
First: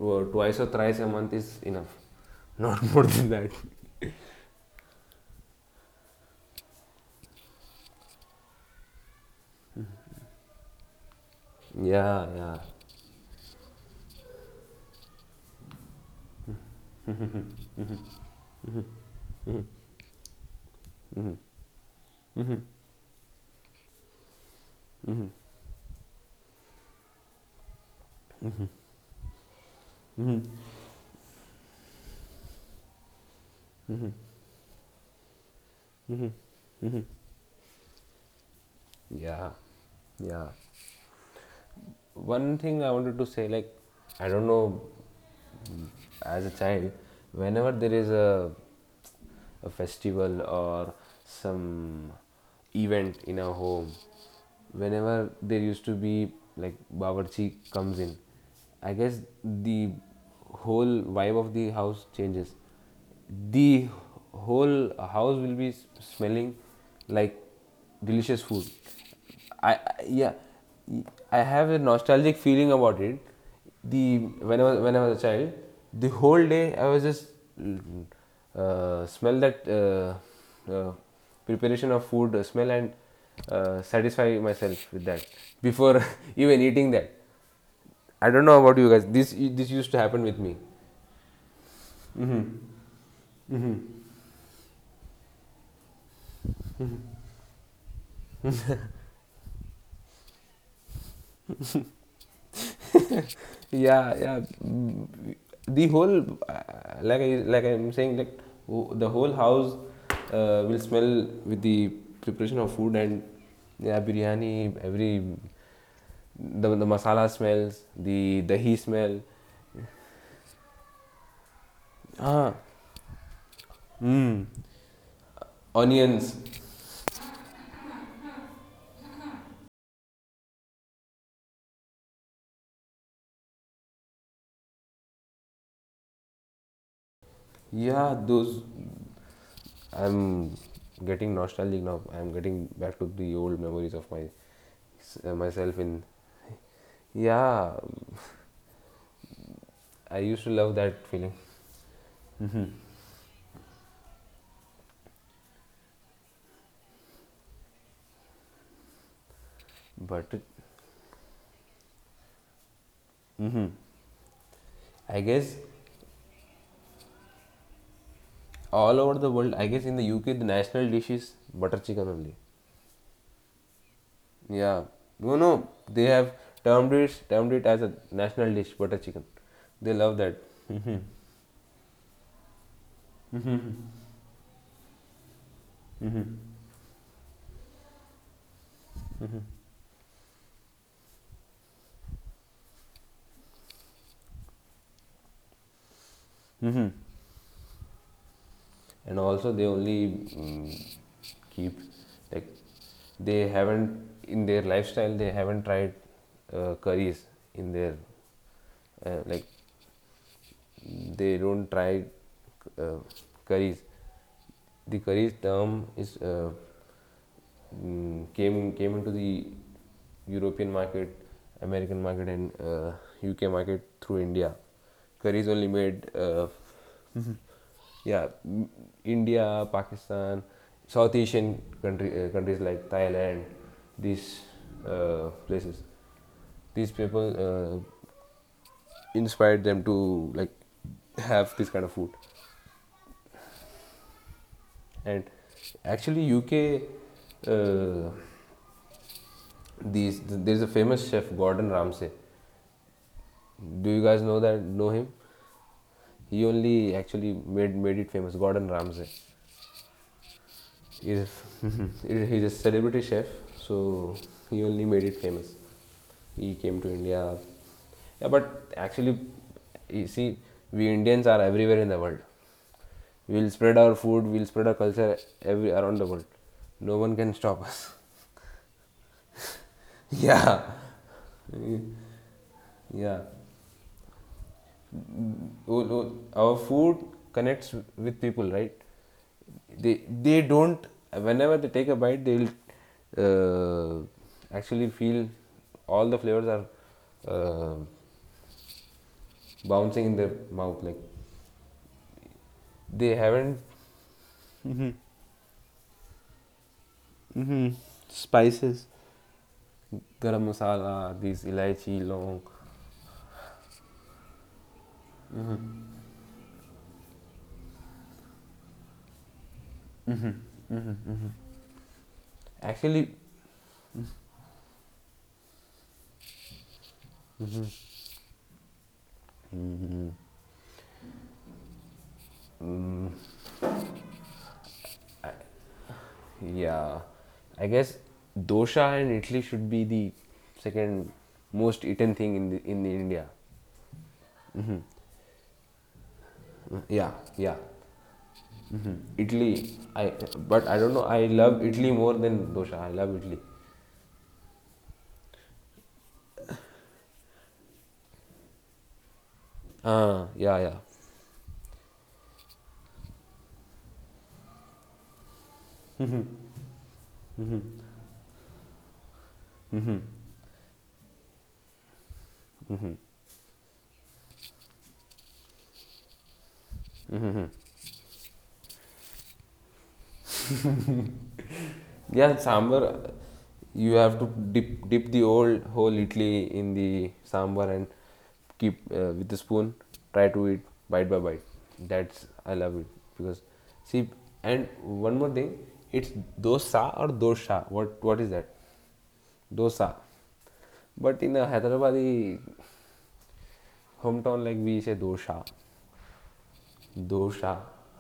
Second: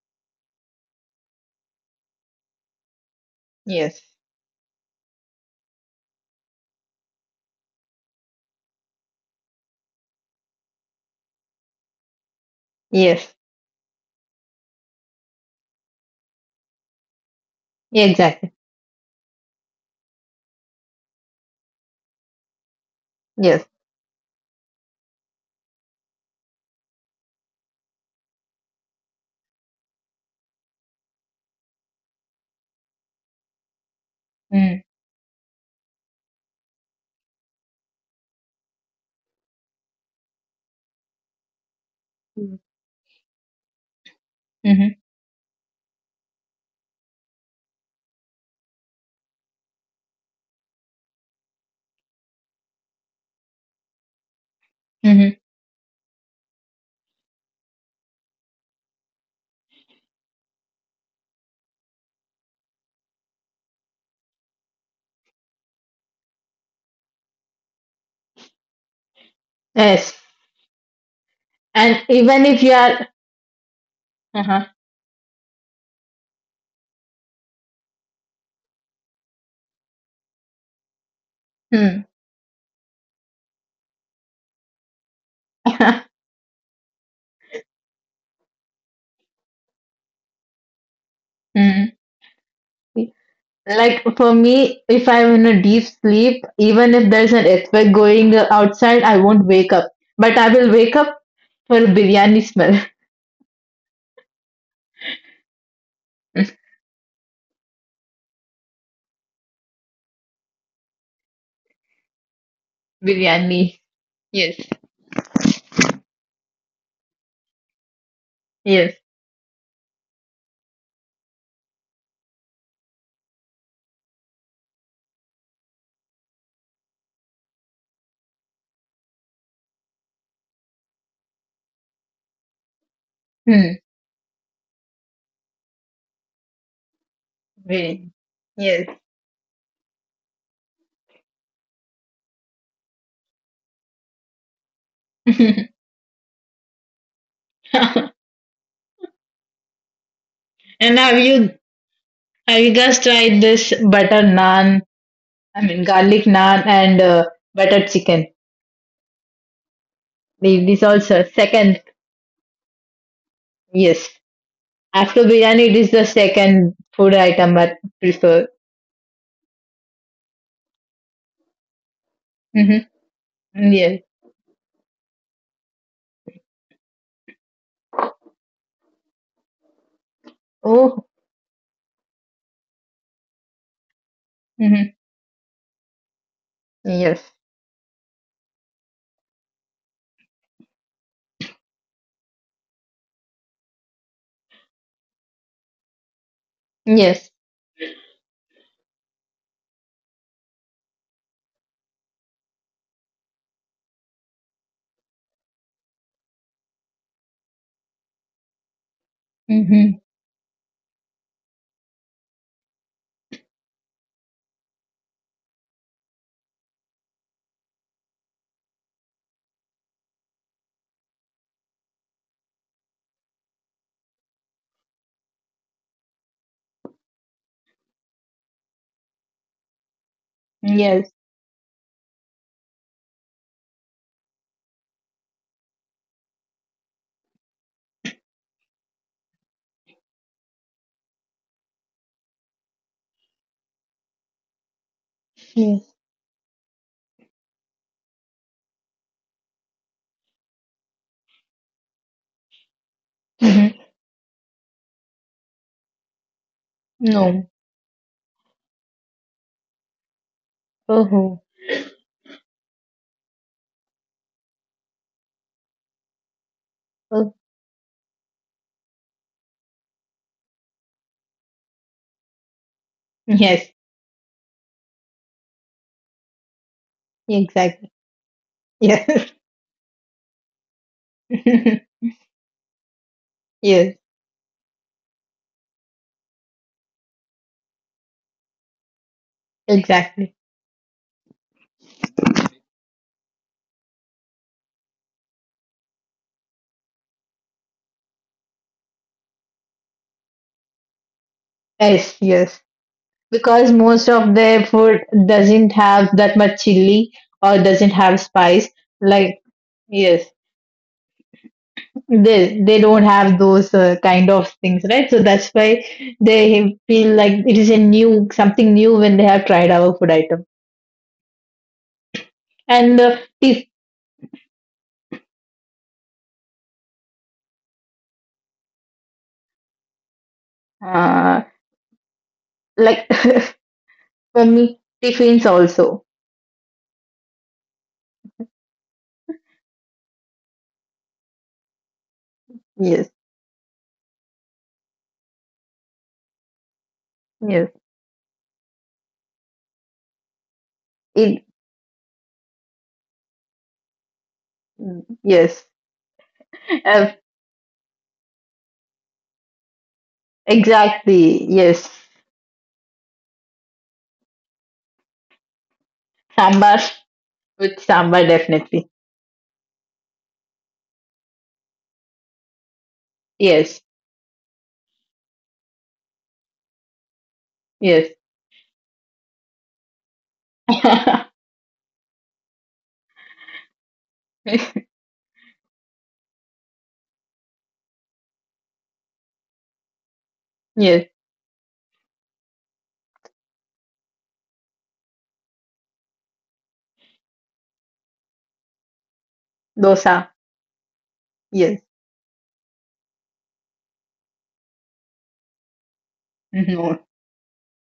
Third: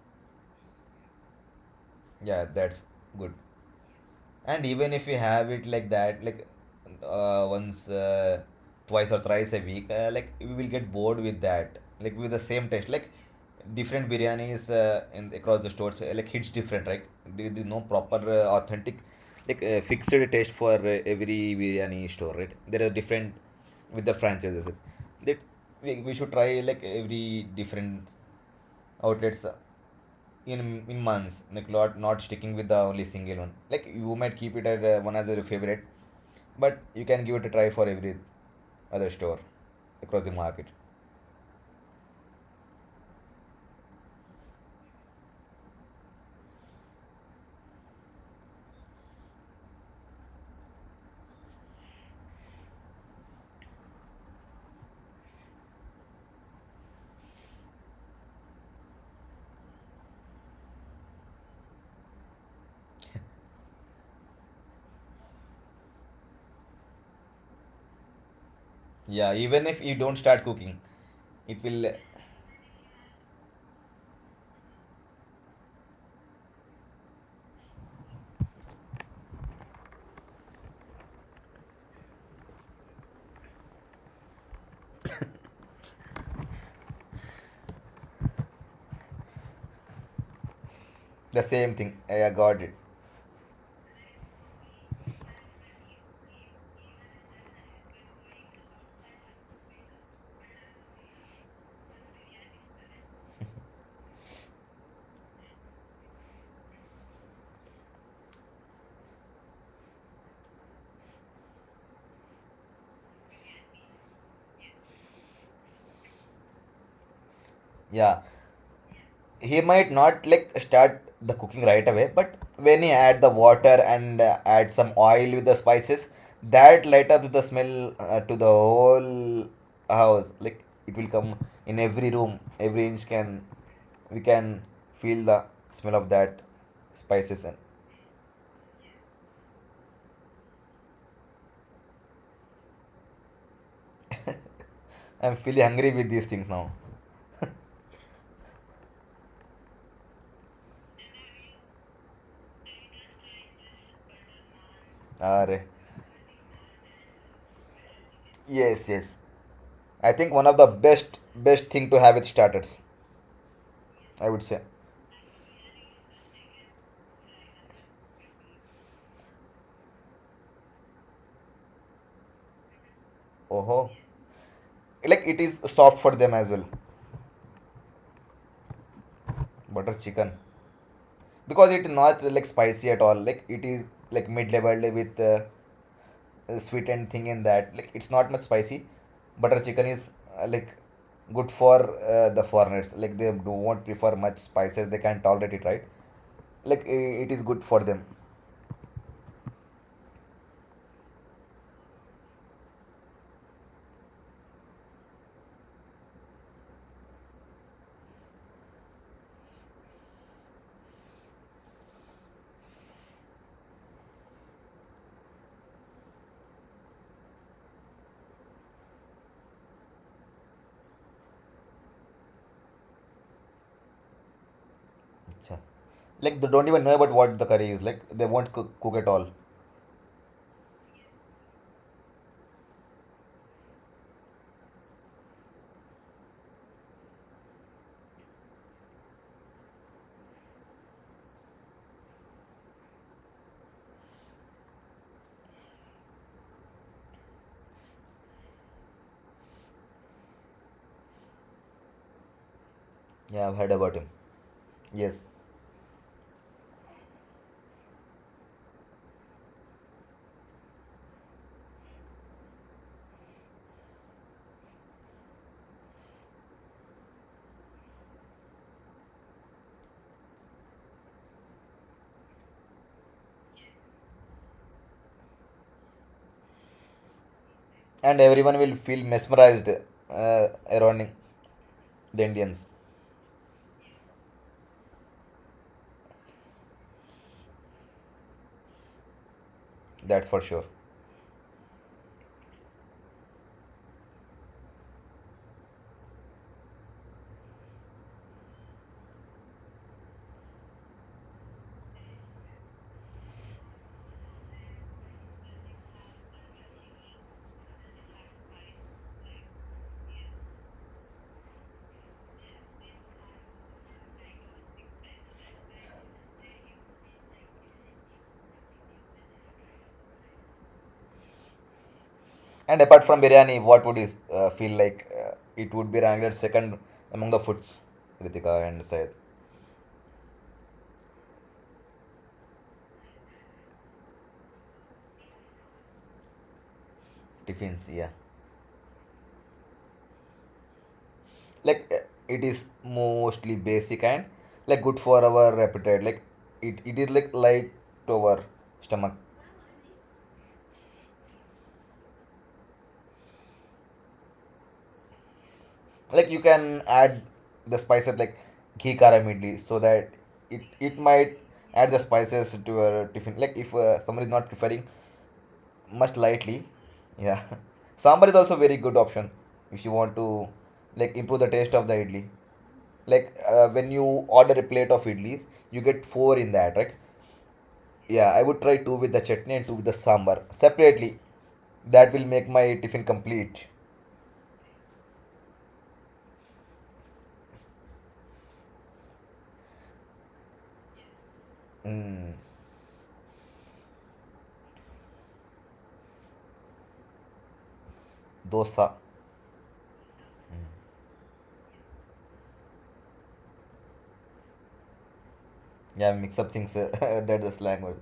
Speaker 1: twice or thrice a month is enough.
Speaker 3: Yeah,
Speaker 1: Not
Speaker 3: that's
Speaker 1: more than
Speaker 3: good.
Speaker 1: that.
Speaker 2: Yes.
Speaker 3: And even if we have it like that, like once, twice or thrice a week, like we will get bored with that. Like
Speaker 1: Yeah,
Speaker 3: with the
Speaker 1: yeah.
Speaker 3: same taste, like
Speaker 2: Yes.
Speaker 3: different biryanis in across the stores, like hits different, right? There is no proper
Speaker 2: Exactly.
Speaker 3: authentic, like fixed taste for
Speaker 1: Hmm.
Speaker 3: every biryani store, right?
Speaker 1: Hmm.
Speaker 3: There are different
Speaker 2: Yes.
Speaker 3: with the franchises. That we should try like every different outlets in in months. Like lot not sticking with the only single one. Like you might keep it
Speaker 2: Mm.
Speaker 3: at one as your favorite, but you can give it a try for every other store
Speaker 1: Yeah,
Speaker 3: across the
Speaker 1: yeah.
Speaker 3: market.
Speaker 2: Mm.
Speaker 1: One thing I wanted to say, like, I don't know,
Speaker 2: Mm-hmm.
Speaker 1: as a child, whenever there is a festival or some event in our home, whenever
Speaker 2: Mm-hmm.
Speaker 1: there used to be like Bawarchi comes in, I guess the whole vibe of the house changes. The whole house will be smelling like delicious food.
Speaker 3: Yeah, even if you don't
Speaker 2: Yes.
Speaker 1: Yeah,
Speaker 3: start cooking,
Speaker 1: I
Speaker 3: it
Speaker 1: have a
Speaker 3: will.
Speaker 2: And
Speaker 1: nostalgic
Speaker 2: even if
Speaker 1: feeling
Speaker 2: you
Speaker 1: about
Speaker 2: are,
Speaker 1: it the
Speaker 2: uh-huh.
Speaker 1: when I was a child, the whole day I was just mm, smell that preparation of
Speaker 2: Mm.
Speaker 1: food smell and satisfy myself with that before even eating that. I don't know about you guys. This used to happen with me.
Speaker 3: The same thing,
Speaker 2: mm.
Speaker 3: I got it.
Speaker 2: Like for me, if I'm in a deep sleep, even if there's an earthquake going outside, I won't wake up. But I will wake up for biryani smell.
Speaker 1: Yeah, yeah. mm, The whole like I like I'm saying like w- the whole house will smell with the preparation of food and
Speaker 2: Biryani.
Speaker 1: yeah, biryani
Speaker 2: Yes.
Speaker 1: every. The masala smells,
Speaker 3: Yeah,
Speaker 1: the dahi
Speaker 2: Yes.
Speaker 1: smell.
Speaker 3: he might not like start the cooking right away, but
Speaker 1: Ah,
Speaker 3: when he add the water and
Speaker 1: mm.
Speaker 3: add some oil with the spices,
Speaker 1: Onions.
Speaker 3: that light up the smell to the whole house. Like it will come in every room, every inch, can
Speaker 2: Hmm.
Speaker 3: we can feel the smell of that spices and
Speaker 2: Biryani.
Speaker 1: Yeah, those.
Speaker 2: Yes.
Speaker 1: I'm getting nostalgic now. I'm getting back to the old memories of my
Speaker 3: I'm feeling
Speaker 1: myself
Speaker 3: hungry
Speaker 1: in.
Speaker 3: with these things now.
Speaker 1: Yeah, I used to love
Speaker 2: and
Speaker 1: that feeling.
Speaker 2: have you guys tried this butter naan
Speaker 3: Are
Speaker 2: I mean, garlic naan and butter chicken.
Speaker 3: yes, yes, I
Speaker 1: But
Speaker 3: think
Speaker 1: it,
Speaker 3: one of the
Speaker 2: This
Speaker 3: best
Speaker 2: also
Speaker 3: best
Speaker 2: second,
Speaker 3: thing to have with starters,
Speaker 1: hmm.
Speaker 2: yes.
Speaker 3: I would say.
Speaker 1: I
Speaker 2: After
Speaker 1: guess
Speaker 2: biryani, it is the second food item I prefer.
Speaker 1: all over the world, I guess in the UK, the national dish is butter chicken only.
Speaker 2: Mm-hmm.
Speaker 3: Oh,
Speaker 2: Yes.
Speaker 1: Yeah.
Speaker 3: like
Speaker 1: No,
Speaker 3: it is
Speaker 1: no.
Speaker 3: soft
Speaker 1: They
Speaker 3: for
Speaker 1: have
Speaker 3: them as well.
Speaker 1: termed it as a national dish, butter chicken. They
Speaker 3: Butter
Speaker 1: love
Speaker 3: chicken.
Speaker 1: that. Mm-hmm.
Speaker 2: Oh.
Speaker 3: Because it not like spicy at all. Like it is like mid level
Speaker 2: Mm-hmm.
Speaker 3: with sweet and thing
Speaker 2: Yes.
Speaker 3: in that. Like it's not much spicy. Butter chicken is like good for the foreigners. Like they do not prefer much spices. They can't tolerate it, right? Like
Speaker 1: Mm-hmm.
Speaker 2: Yes.
Speaker 3: it is good for them.
Speaker 1: And also they only keep like they haven't in their lifestyle, they haven't tried curries in their like
Speaker 2: Mm-hmm.
Speaker 1: they don't try uh, curries. The curries term is came into the European market, American market, and UK market through India. Curry is
Speaker 3: Acha.
Speaker 1: only made,
Speaker 3: Like they don't even know about
Speaker 1: mm-hmm.
Speaker 3: what the curry is. Like they
Speaker 1: Yeah,
Speaker 3: won't cook at all.
Speaker 1: India, Pakistan,
Speaker 2: Yes.
Speaker 1: South Asian country, countries like Thailand, these places. These people inspired them to like have this kind of food, and
Speaker 2: Yes.
Speaker 1: actually UK. Uh, These there's a famous chef Gordon Ramsay.
Speaker 3: Yeah, I've heard
Speaker 2: Mm-hmm.
Speaker 1: Do
Speaker 3: about
Speaker 1: you
Speaker 3: him.
Speaker 1: guys know that? Know him?
Speaker 3: Yes,
Speaker 1: He only actually
Speaker 2: No.
Speaker 1: made it famous. Gordon Ramsay. He's
Speaker 2: Oh.
Speaker 1: he's a celebrity chef, so he only made it famous. He came to
Speaker 2: Oh.
Speaker 1: India. Yeah, but actually, you see, we Indians are everywhere in the world. We'll
Speaker 2: Yes.
Speaker 1: spread our food, we'll spread our culture every around the world. No one can stop
Speaker 2: Exactly.
Speaker 1: us.
Speaker 3: and everyone will feel
Speaker 2: Yes.
Speaker 3: mesmerized
Speaker 1: yeah.
Speaker 3: around the Indians.
Speaker 1: Yeah.
Speaker 2: yes.
Speaker 1: Oh, no, our food connects with people, right? they
Speaker 3: That's
Speaker 2: Exactly.
Speaker 3: for
Speaker 1: they
Speaker 3: sure.
Speaker 1: don't whenever they take a bite, they will actually feel all the flavors are uh, bouncing in their mouth like
Speaker 2: Yes. Yes.
Speaker 1: they haven't.
Speaker 2: Because most of their food doesn't have that much chili or
Speaker 1: Hmm.
Speaker 2: doesn't have spice.
Speaker 1: Spices.
Speaker 2: Like yes
Speaker 1: Garam masala, these elaichi long,
Speaker 2: they don't have those kind of things right so that's why they feel like it is a new something new when they have tried our food item
Speaker 3: And
Speaker 2: and
Speaker 3: apart
Speaker 1: actually,
Speaker 3: from biryani, what would you feel like it would be ranked at second among the foods, Ritika and Syed?
Speaker 2: uh like
Speaker 1: mm,
Speaker 2: for me
Speaker 1: I,
Speaker 2: tiffins also
Speaker 1: yeah, I
Speaker 3: Tiffins,
Speaker 1: guess
Speaker 3: yeah.
Speaker 1: dosa and idli should be the second
Speaker 3: Like
Speaker 1: most eaten thing
Speaker 3: it
Speaker 1: in the,
Speaker 3: is
Speaker 1: in the
Speaker 2: yes
Speaker 1: india.
Speaker 3: mostly basic and like good for our appetite. Like it is
Speaker 1: Yeah,
Speaker 3: like
Speaker 1: yeah.
Speaker 2: yes
Speaker 3: light to our stomach.
Speaker 1: Italy. I but I don't know, I
Speaker 2: it
Speaker 1: love Italy more than dosa. I love Italy.
Speaker 2: yes
Speaker 3: Like you can
Speaker 2: uh,
Speaker 3: add the spices like ghee kara idli so that
Speaker 1: Ah, yeah,
Speaker 3: it
Speaker 1: yeah.
Speaker 3: it might
Speaker 2: exactly yes
Speaker 3: add the spices to your tiffin. Like if somebody is not preferring much lightly.
Speaker 2: sambar
Speaker 3: Yeah,
Speaker 2: with sambar
Speaker 3: sambar is also very
Speaker 2: definitely
Speaker 3: good option if you
Speaker 1: Mm-hmm.
Speaker 3: want to like improve the taste of the idli. Like
Speaker 2: yes
Speaker 3: when you order a plate of idlis, you get four in that, right?
Speaker 2: yes
Speaker 3: Yeah, I would try two with the chutney and two with the sambar separately. That will
Speaker 1: Yeah,
Speaker 3: make my tiffin
Speaker 1: sambar.
Speaker 3: complete.
Speaker 1: You have to dip the old whole Italy in the sambar and keep with the spoon. Try to eat
Speaker 2: yes
Speaker 1: bite by bite. That's
Speaker 3: Mm,
Speaker 1: I love it because see, and one more thing. It's dosa or dosha. What is that?
Speaker 3: dosa.
Speaker 1: Dosa.
Speaker 2: dosa
Speaker 1: But in a
Speaker 2: yes
Speaker 1: Hyderabadi hometown, like we say dosha.
Speaker 3: Yeah, mix up things. That's
Speaker 2: no
Speaker 3: the
Speaker 1: dosa
Speaker 3: slang word.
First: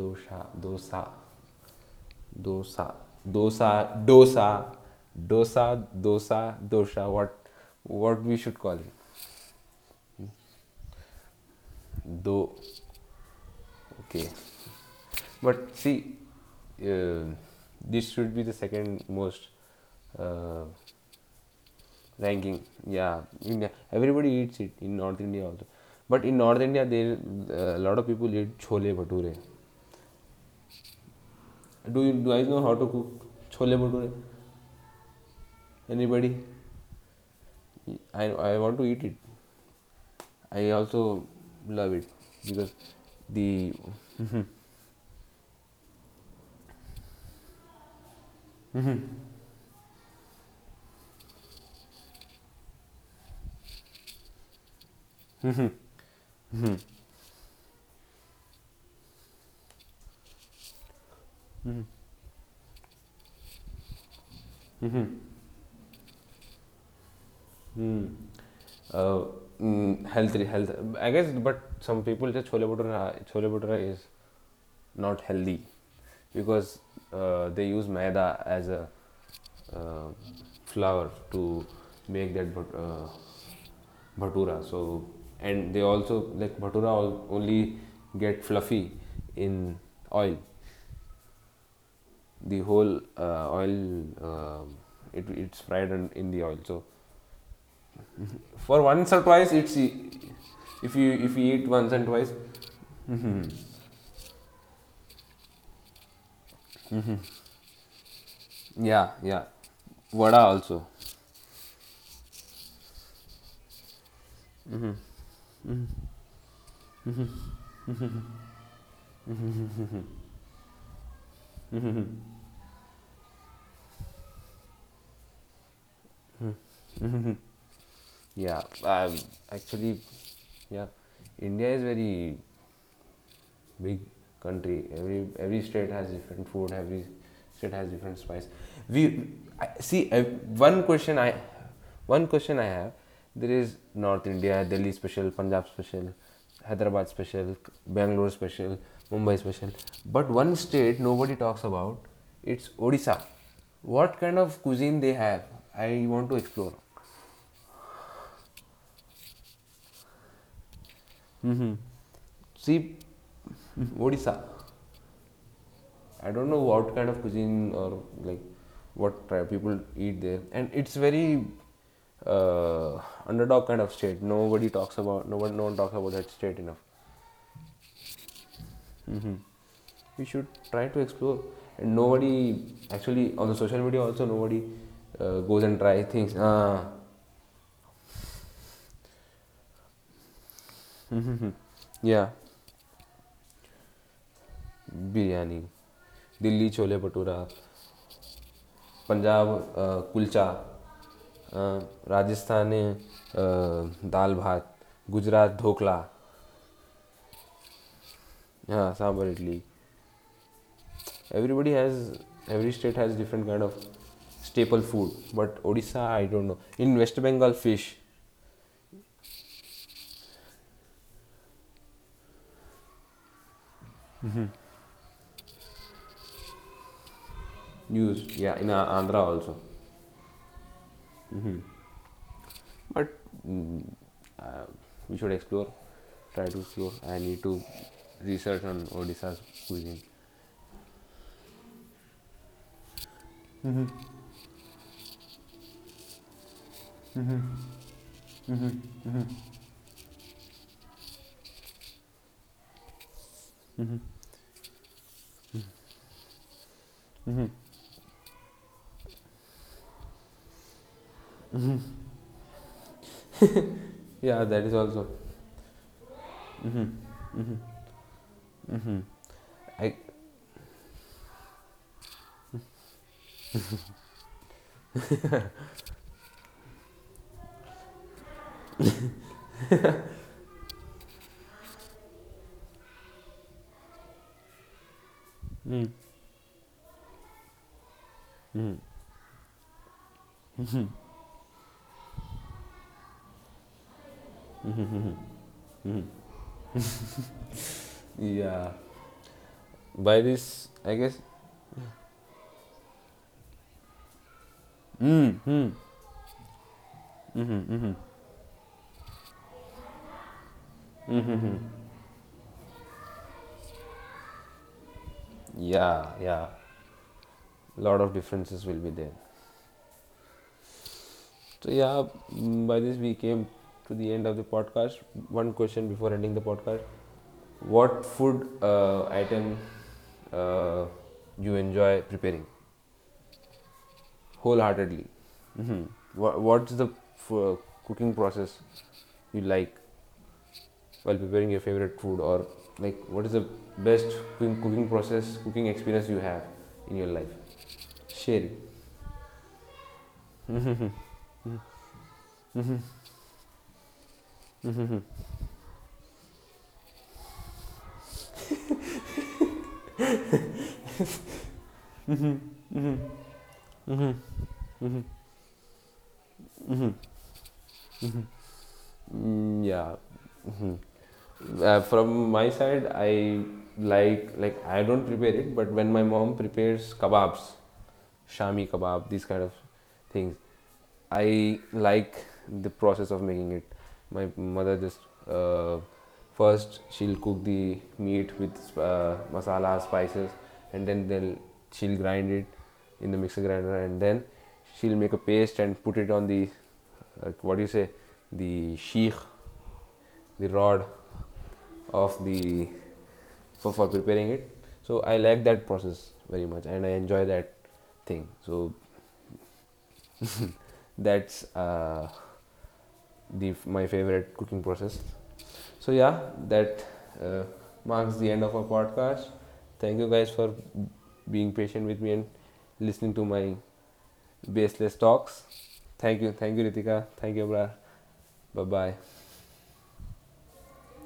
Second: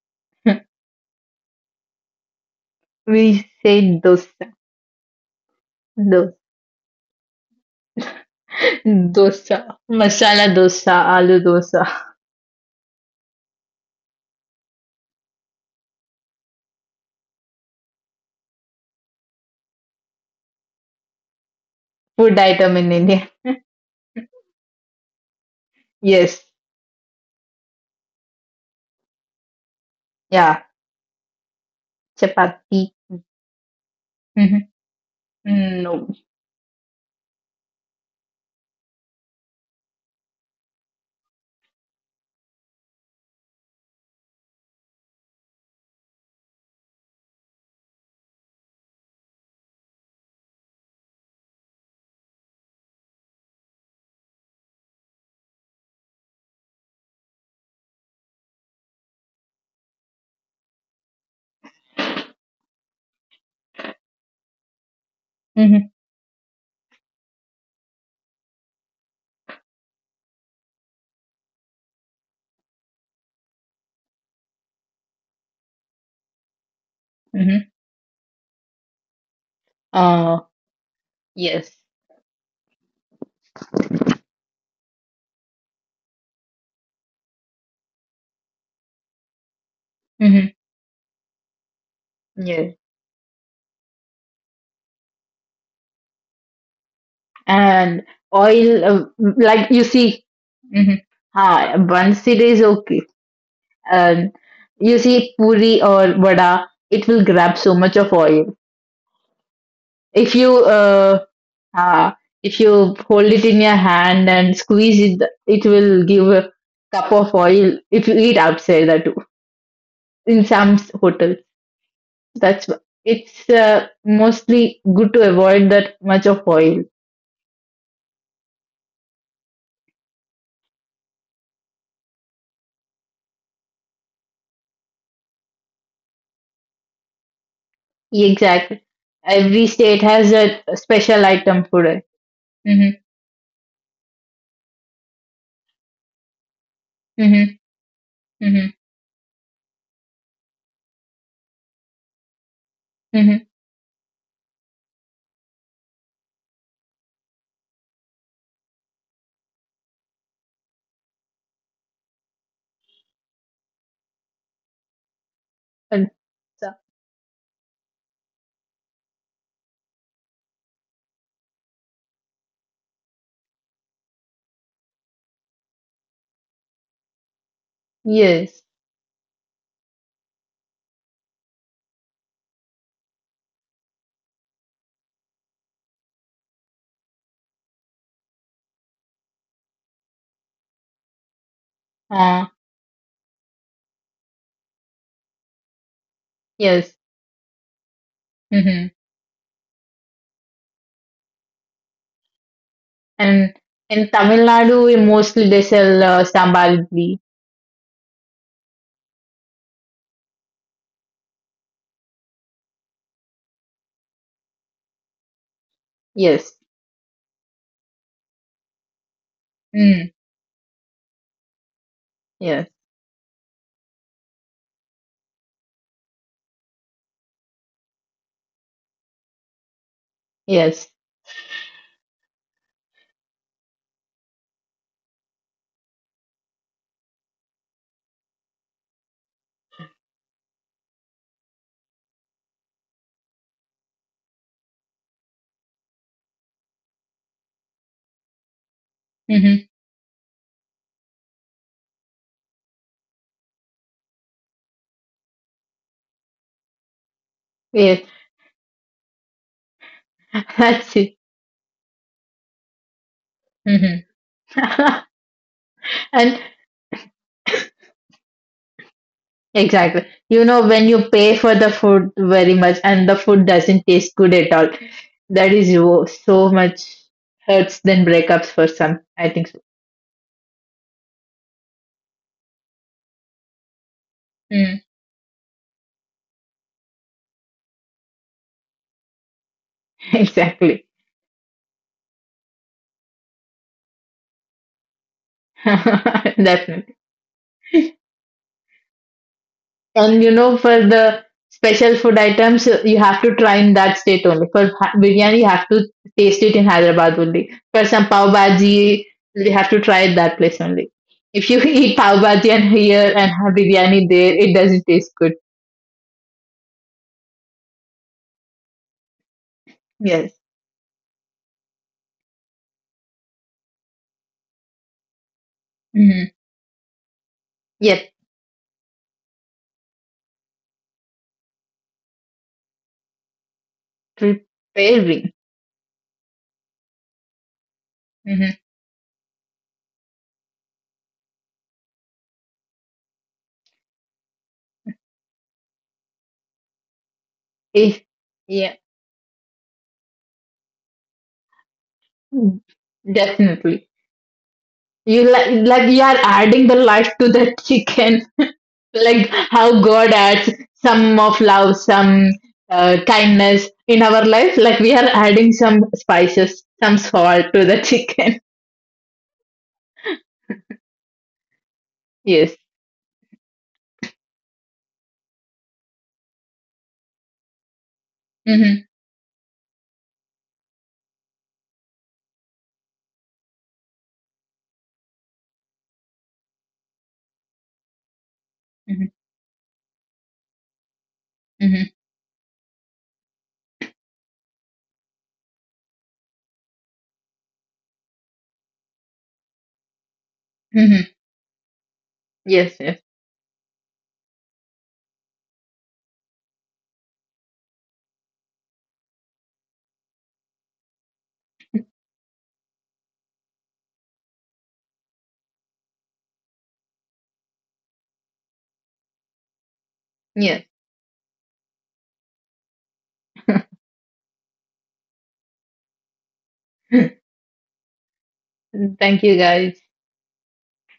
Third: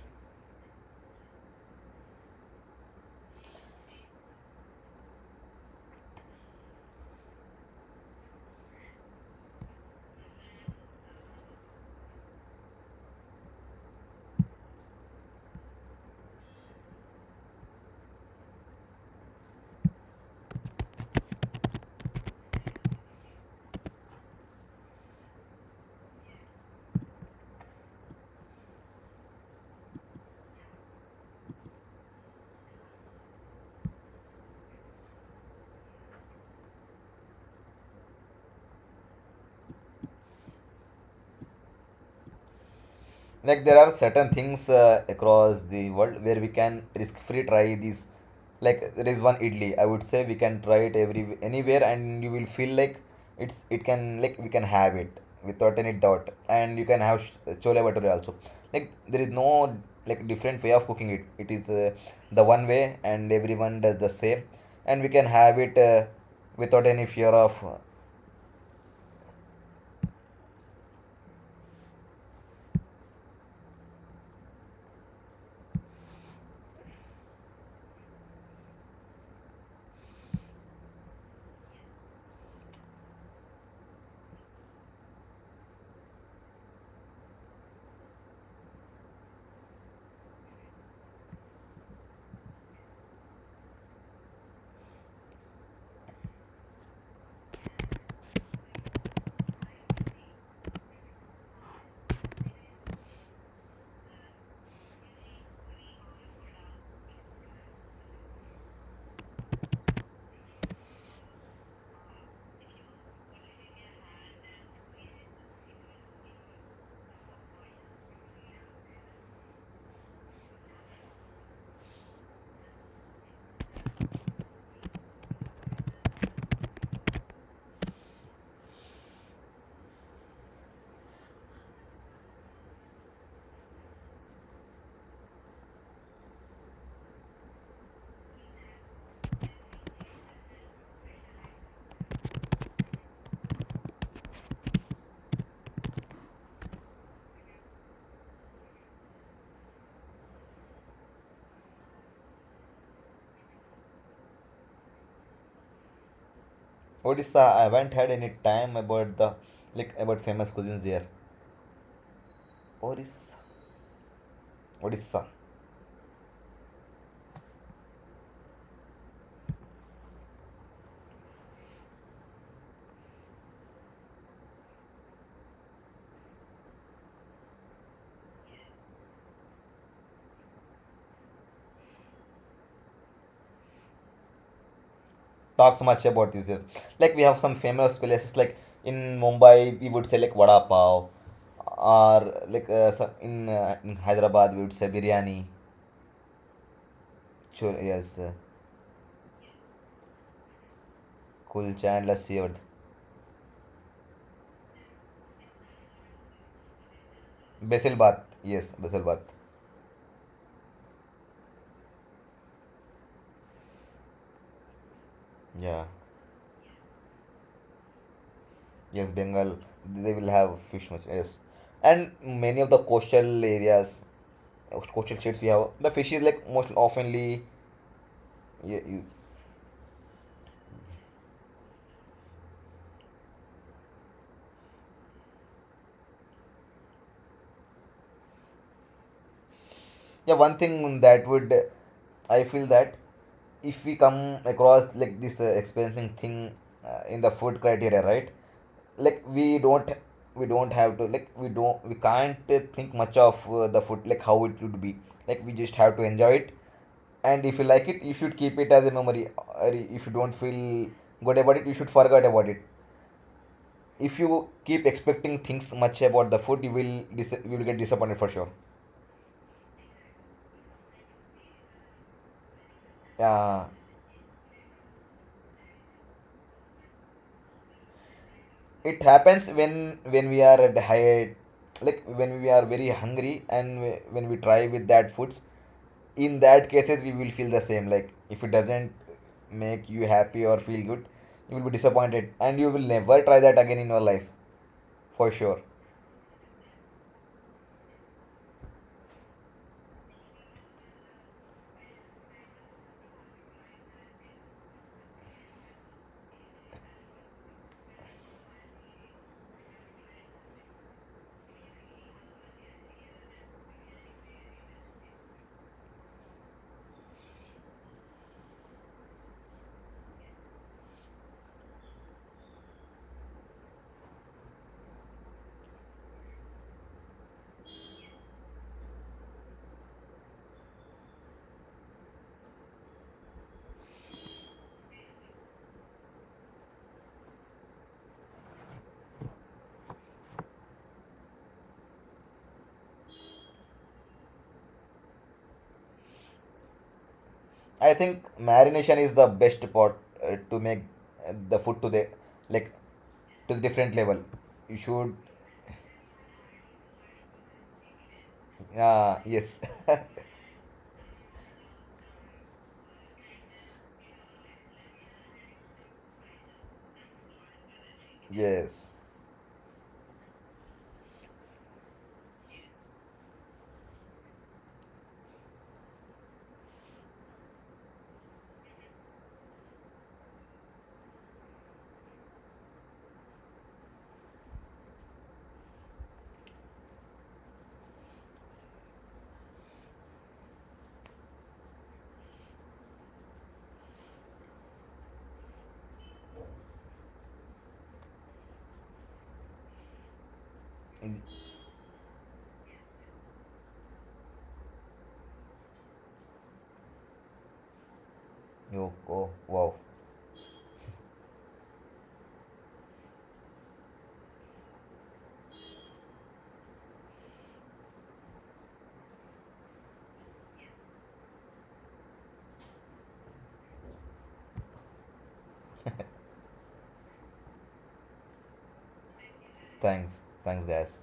Speaker 1: Dosa dosa dosa
Speaker 2: we
Speaker 1: dosa
Speaker 2: say
Speaker 1: dosa
Speaker 2: dosa.
Speaker 1: dosa dosa dosa what we should call it.
Speaker 2: Dosa, masala dosa, aloo dosa,
Speaker 1: Do, okay, but see uh, this should be the second most uh,
Speaker 2: food
Speaker 1: ranking.
Speaker 2: item in
Speaker 1: Yeah,
Speaker 2: India.
Speaker 1: india, everybody eats it in north india also. But in
Speaker 2: Yes,
Speaker 1: north india there a lot of people eat chole bhature.
Speaker 2: yeah,
Speaker 1: Do you do I know how
Speaker 2: chapati.
Speaker 1: to cook chole bhature,
Speaker 2: Hmm. No.
Speaker 1: anybody? I want to eat it. I also love it because
Speaker 3: Like
Speaker 1: the
Speaker 3: there are certain things across the world where we can risk free try these. Like there is one idli, I would say we can try it every anywhere, and you will feel like it's it can like we can have it without any doubt. And you can have chole bhature also. Like there is no like different way of cooking it. It is the one way and everyone does the same, and we can have it
Speaker 2: Hmm.
Speaker 3: without any fear of
Speaker 1: mm. uh, health health. I guess, but some people just chole bhatura is not healthy because they
Speaker 2: Hmm.
Speaker 1: use maida as a uh,
Speaker 2: Uh,
Speaker 1: flour to
Speaker 2: yes.
Speaker 1: make that bhatura. So and they also like bhatura only get fluffy in oil.
Speaker 2: Hmm.
Speaker 1: The
Speaker 2: Yes.
Speaker 1: whole oil it's fried in the oil. So
Speaker 2: And
Speaker 1: for
Speaker 2: oil,
Speaker 1: once or twice
Speaker 2: like
Speaker 1: it's
Speaker 2: you
Speaker 1: e-
Speaker 2: see, hmm,
Speaker 1: if
Speaker 2: ha,
Speaker 1: you eat once and
Speaker 2: once
Speaker 1: twice.
Speaker 2: it is okay, and you see puri or vada, it will grab so much of oil.
Speaker 1: Yeah, yeah,
Speaker 2: If
Speaker 1: vada
Speaker 2: you
Speaker 1: also.
Speaker 2: uh, Uh, if you hold it in your hand and squeeze it, it will give a cup of oil if you eat outside that too, in some hotels. It's mostly good to avoid that much of oil.
Speaker 1: Yeah, actually, yeah, india is very big country. Every state has different food. Every state has different spice.
Speaker 2: Exactly.
Speaker 1: We
Speaker 2: Every
Speaker 1: I
Speaker 2: state
Speaker 1: see I,
Speaker 2: has a
Speaker 1: one question
Speaker 2: special
Speaker 1: I,
Speaker 2: item for it.
Speaker 1: one question I
Speaker 2: Mm-hmm,
Speaker 1: have. There is North India, Delhi special, Punjab special, Hyderabad
Speaker 2: mm-hmm,
Speaker 1: special, Bangalore
Speaker 2: mm-hmm,
Speaker 1: special, Mumbai special. But one state nobody talks about. It's Odisha.
Speaker 2: mm-hmm.
Speaker 1: What kind of cuisine they have? I want to explore.
Speaker 3: odisha. I haven't had any time about the like about famous cuisines here.
Speaker 1: See,
Speaker 3: Odisha,
Speaker 1: Odisha.
Speaker 3: Odisha.
Speaker 1: I don't know
Speaker 2: So,
Speaker 1: what kind of cuisine, or like what tri- people eat there, and it's very uh, underdog kind of state. Nobody talks about, no one, no one talks about that state enough.
Speaker 2: yes.
Speaker 1: We should try to explore, and nobody actually on the social media also nobody goes and
Speaker 3: Talk so
Speaker 1: try
Speaker 3: much
Speaker 1: things.
Speaker 3: about this. Yes.
Speaker 1: Ah,
Speaker 3: Like we have some famous places like in Mumbai we would say like vada pav, or
Speaker 1: yeah,
Speaker 2: Uh,
Speaker 3: like in Hyderabad we would say biryani,
Speaker 1: biryani, Delhi chole
Speaker 2: yes.
Speaker 1: bhatura,
Speaker 3: chur yes,
Speaker 2: Mm-hmm.
Speaker 1: Punjab kulcha, uh,
Speaker 3: kulcha and lassi or
Speaker 1: Rajasthan में,
Speaker 2: And in
Speaker 1: dal
Speaker 2: Tamil
Speaker 1: भात,
Speaker 2: Nadu, we mostly
Speaker 1: Gujarat
Speaker 2: they
Speaker 1: dhokla.
Speaker 2: sell sambal idli.
Speaker 3: basil bath, yes,
Speaker 1: Yeah,
Speaker 3: basil
Speaker 1: sambar
Speaker 3: bath.
Speaker 1: idli. Everybody has every state has different kind of staple food, but
Speaker 3: Yeah,
Speaker 1: Odisha, I don't know.
Speaker 2: Yes.
Speaker 1: In West Bengal, fish
Speaker 3: yes, Bengal, they
Speaker 2: Mm.
Speaker 3: will have fish much, yes. And many of
Speaker 2: Yes.
Speaker 3: the coastal areas, coastal states, we have the fish is like most oftenly.
Speaker 1: use, yeah. In
Speaker 3: you, you,
Speaker 1: Andhra also,
Speaker 2: Yes.
Speaker 1: but mm, uh, we should explore, try to explore. I need to research on Odisha's cuisine.
Speaker 3: yeah, one thing that would I feel that if we
Speaker 1: Mm-hmm.
Speaker 3: come across like this experiencing thing in the food criteria, right? Like
Speaker 2: Mm-hmm.
Speaker 3: we don't have to, like we don't, we can't think much of the food, like how it would be. Like we just have to enjoy it, and if you like it,
Speaker 2: Yes.
Speaker 3: you should keep it as a memory, or if you don't feel
Speaker 2: That's it.
Speaker 3: good about it, you should forget about it.
Speaker 2: Mm-hmm.
Speaker 3: If
Speaker 1: Yeah,
Speaker 3: you
Speaker 1: that is
Speaker 3: keep
Speaker 1: also.
Speaker 3: expecting things much about the
Speaker 2: and
Speaker 3: food, you will you will get disappointed, for sure.
Speaker 1: I
Speaker 2: exactly. You know, when you pay for the food very much and the food
Speaker 3: Yeah,
Speaker 2: doesn't taste good at all, that is so much hurts than breakups for some.
Speaker 3: it
Speaker 2: I think
Speaker 3: happens
Speaker 2: so.
Speaker 3: when we are at high, like when we are very hungry and when we try
Speaker 2: Mm-hmm.
Speaker 3: with that foods,
Speaker 1: mm,
Speaker 3: in that cases we will feel the same. Like if it
Speaker 1: mm,
Speaker 3: doesn't make you happy or feel
Speaker 2: Exactly.
Speaker 3: good, you will be disappointed and you will never try that again in your life,
Speaker 1: mhm.
Speaker 3: for sure.
Speaker 2: Definitely.
Speaker 1: Yeah. By
Speaker 2: And you know,
Speaker 1: this,
Speaker 2: for
Speaker 1: I guess.
Speaker 2: the special food items, you have to try in that state only. For biryani,
Speaker 1: Mm,
Speaker 2: you have
Speaker 1: mm.
Speaker 2: to taste it in Hyderabad only. For some pav bhaji, you have to try it that place only. If you eat pav bhaji and here and have biryani there, it doesn't taste good.
Speaker 1: Yeah, yeah. Lot of differences will be there.
Speaker 2: Yes.
Speaker 1: So yeah, by this we came to the end of the podcast. One question before
Speaker 2: Mm-hmm.
Speaker 1: ending the podcast: what
Speaker 2: Yes.
Speaker 1: food item uh, you enjoy preparing wholeheartedly?
Speaker 2: Preparing.
Speaker 1: What's the f- cooking
Speaker 2: Mm-hmm.
Speaker 1: process you like while preparing your favorite food, or like what is the best cooking process, cooking experience you have in your life?
Speaker 3: I
Speaker 2: If,
Speaker 3: think
Speaker 1: Share. It.
Speaker 2: yeah.
Speaker 3: marination is the best part to make the food to the like to the
Speaker 2: Definitely.
Speaker 3: different level. You should,
Speaker 2: You like you are adding the life to the chicken
Speaker 3: uh,
Speaker 2: like
Speaker 3: yes.
Speaker 2: how god adds some of love some kindness in our life like we are adding some spices some salt to the chicken
Speaker 3: Yes.
Speaker 1: Mm, yeah. From my
Speaker 2: yes
Speaker 1: side, I like I don't prepare it, but when my mom prepares kebabs, shami
Speaker 2: mm-hmm,
Speaker 1: kebab, these kind of things, I like the process of making it. My mother just uh, first she'll cook the meat with
Speaker 2: mm-hmm,
Speaker 1: masala, spices, and then
Speaker 2: mm-hmm,
Speaker 1: she'll grind it in the mixer grinder, and then she'll make a paste and put it on the like what do you say, the sheikh, the rod
Speaker 3: Mm,
Speaker 2: Mm-hmm.
Speaker 1: of the,
Speaker 2: yes yes
Speaker 1: for preparing it. So I like that process very much and I enjoy that thing. So
Speaker 3: oh, oh wow.
Speaker 1: that's the, my favorite cooking process. So yeah, that uh, marks the end of our podcast. Thank you guys for
Speaker 2: yes
Speaker 1: being patient with me and listening to my baseless talks. Thank you, thank you, Ritika, thank you, Abrar. Bye bye.
Speaker 2: thank you guys
Speaker 3: Thanks, thanks, guys.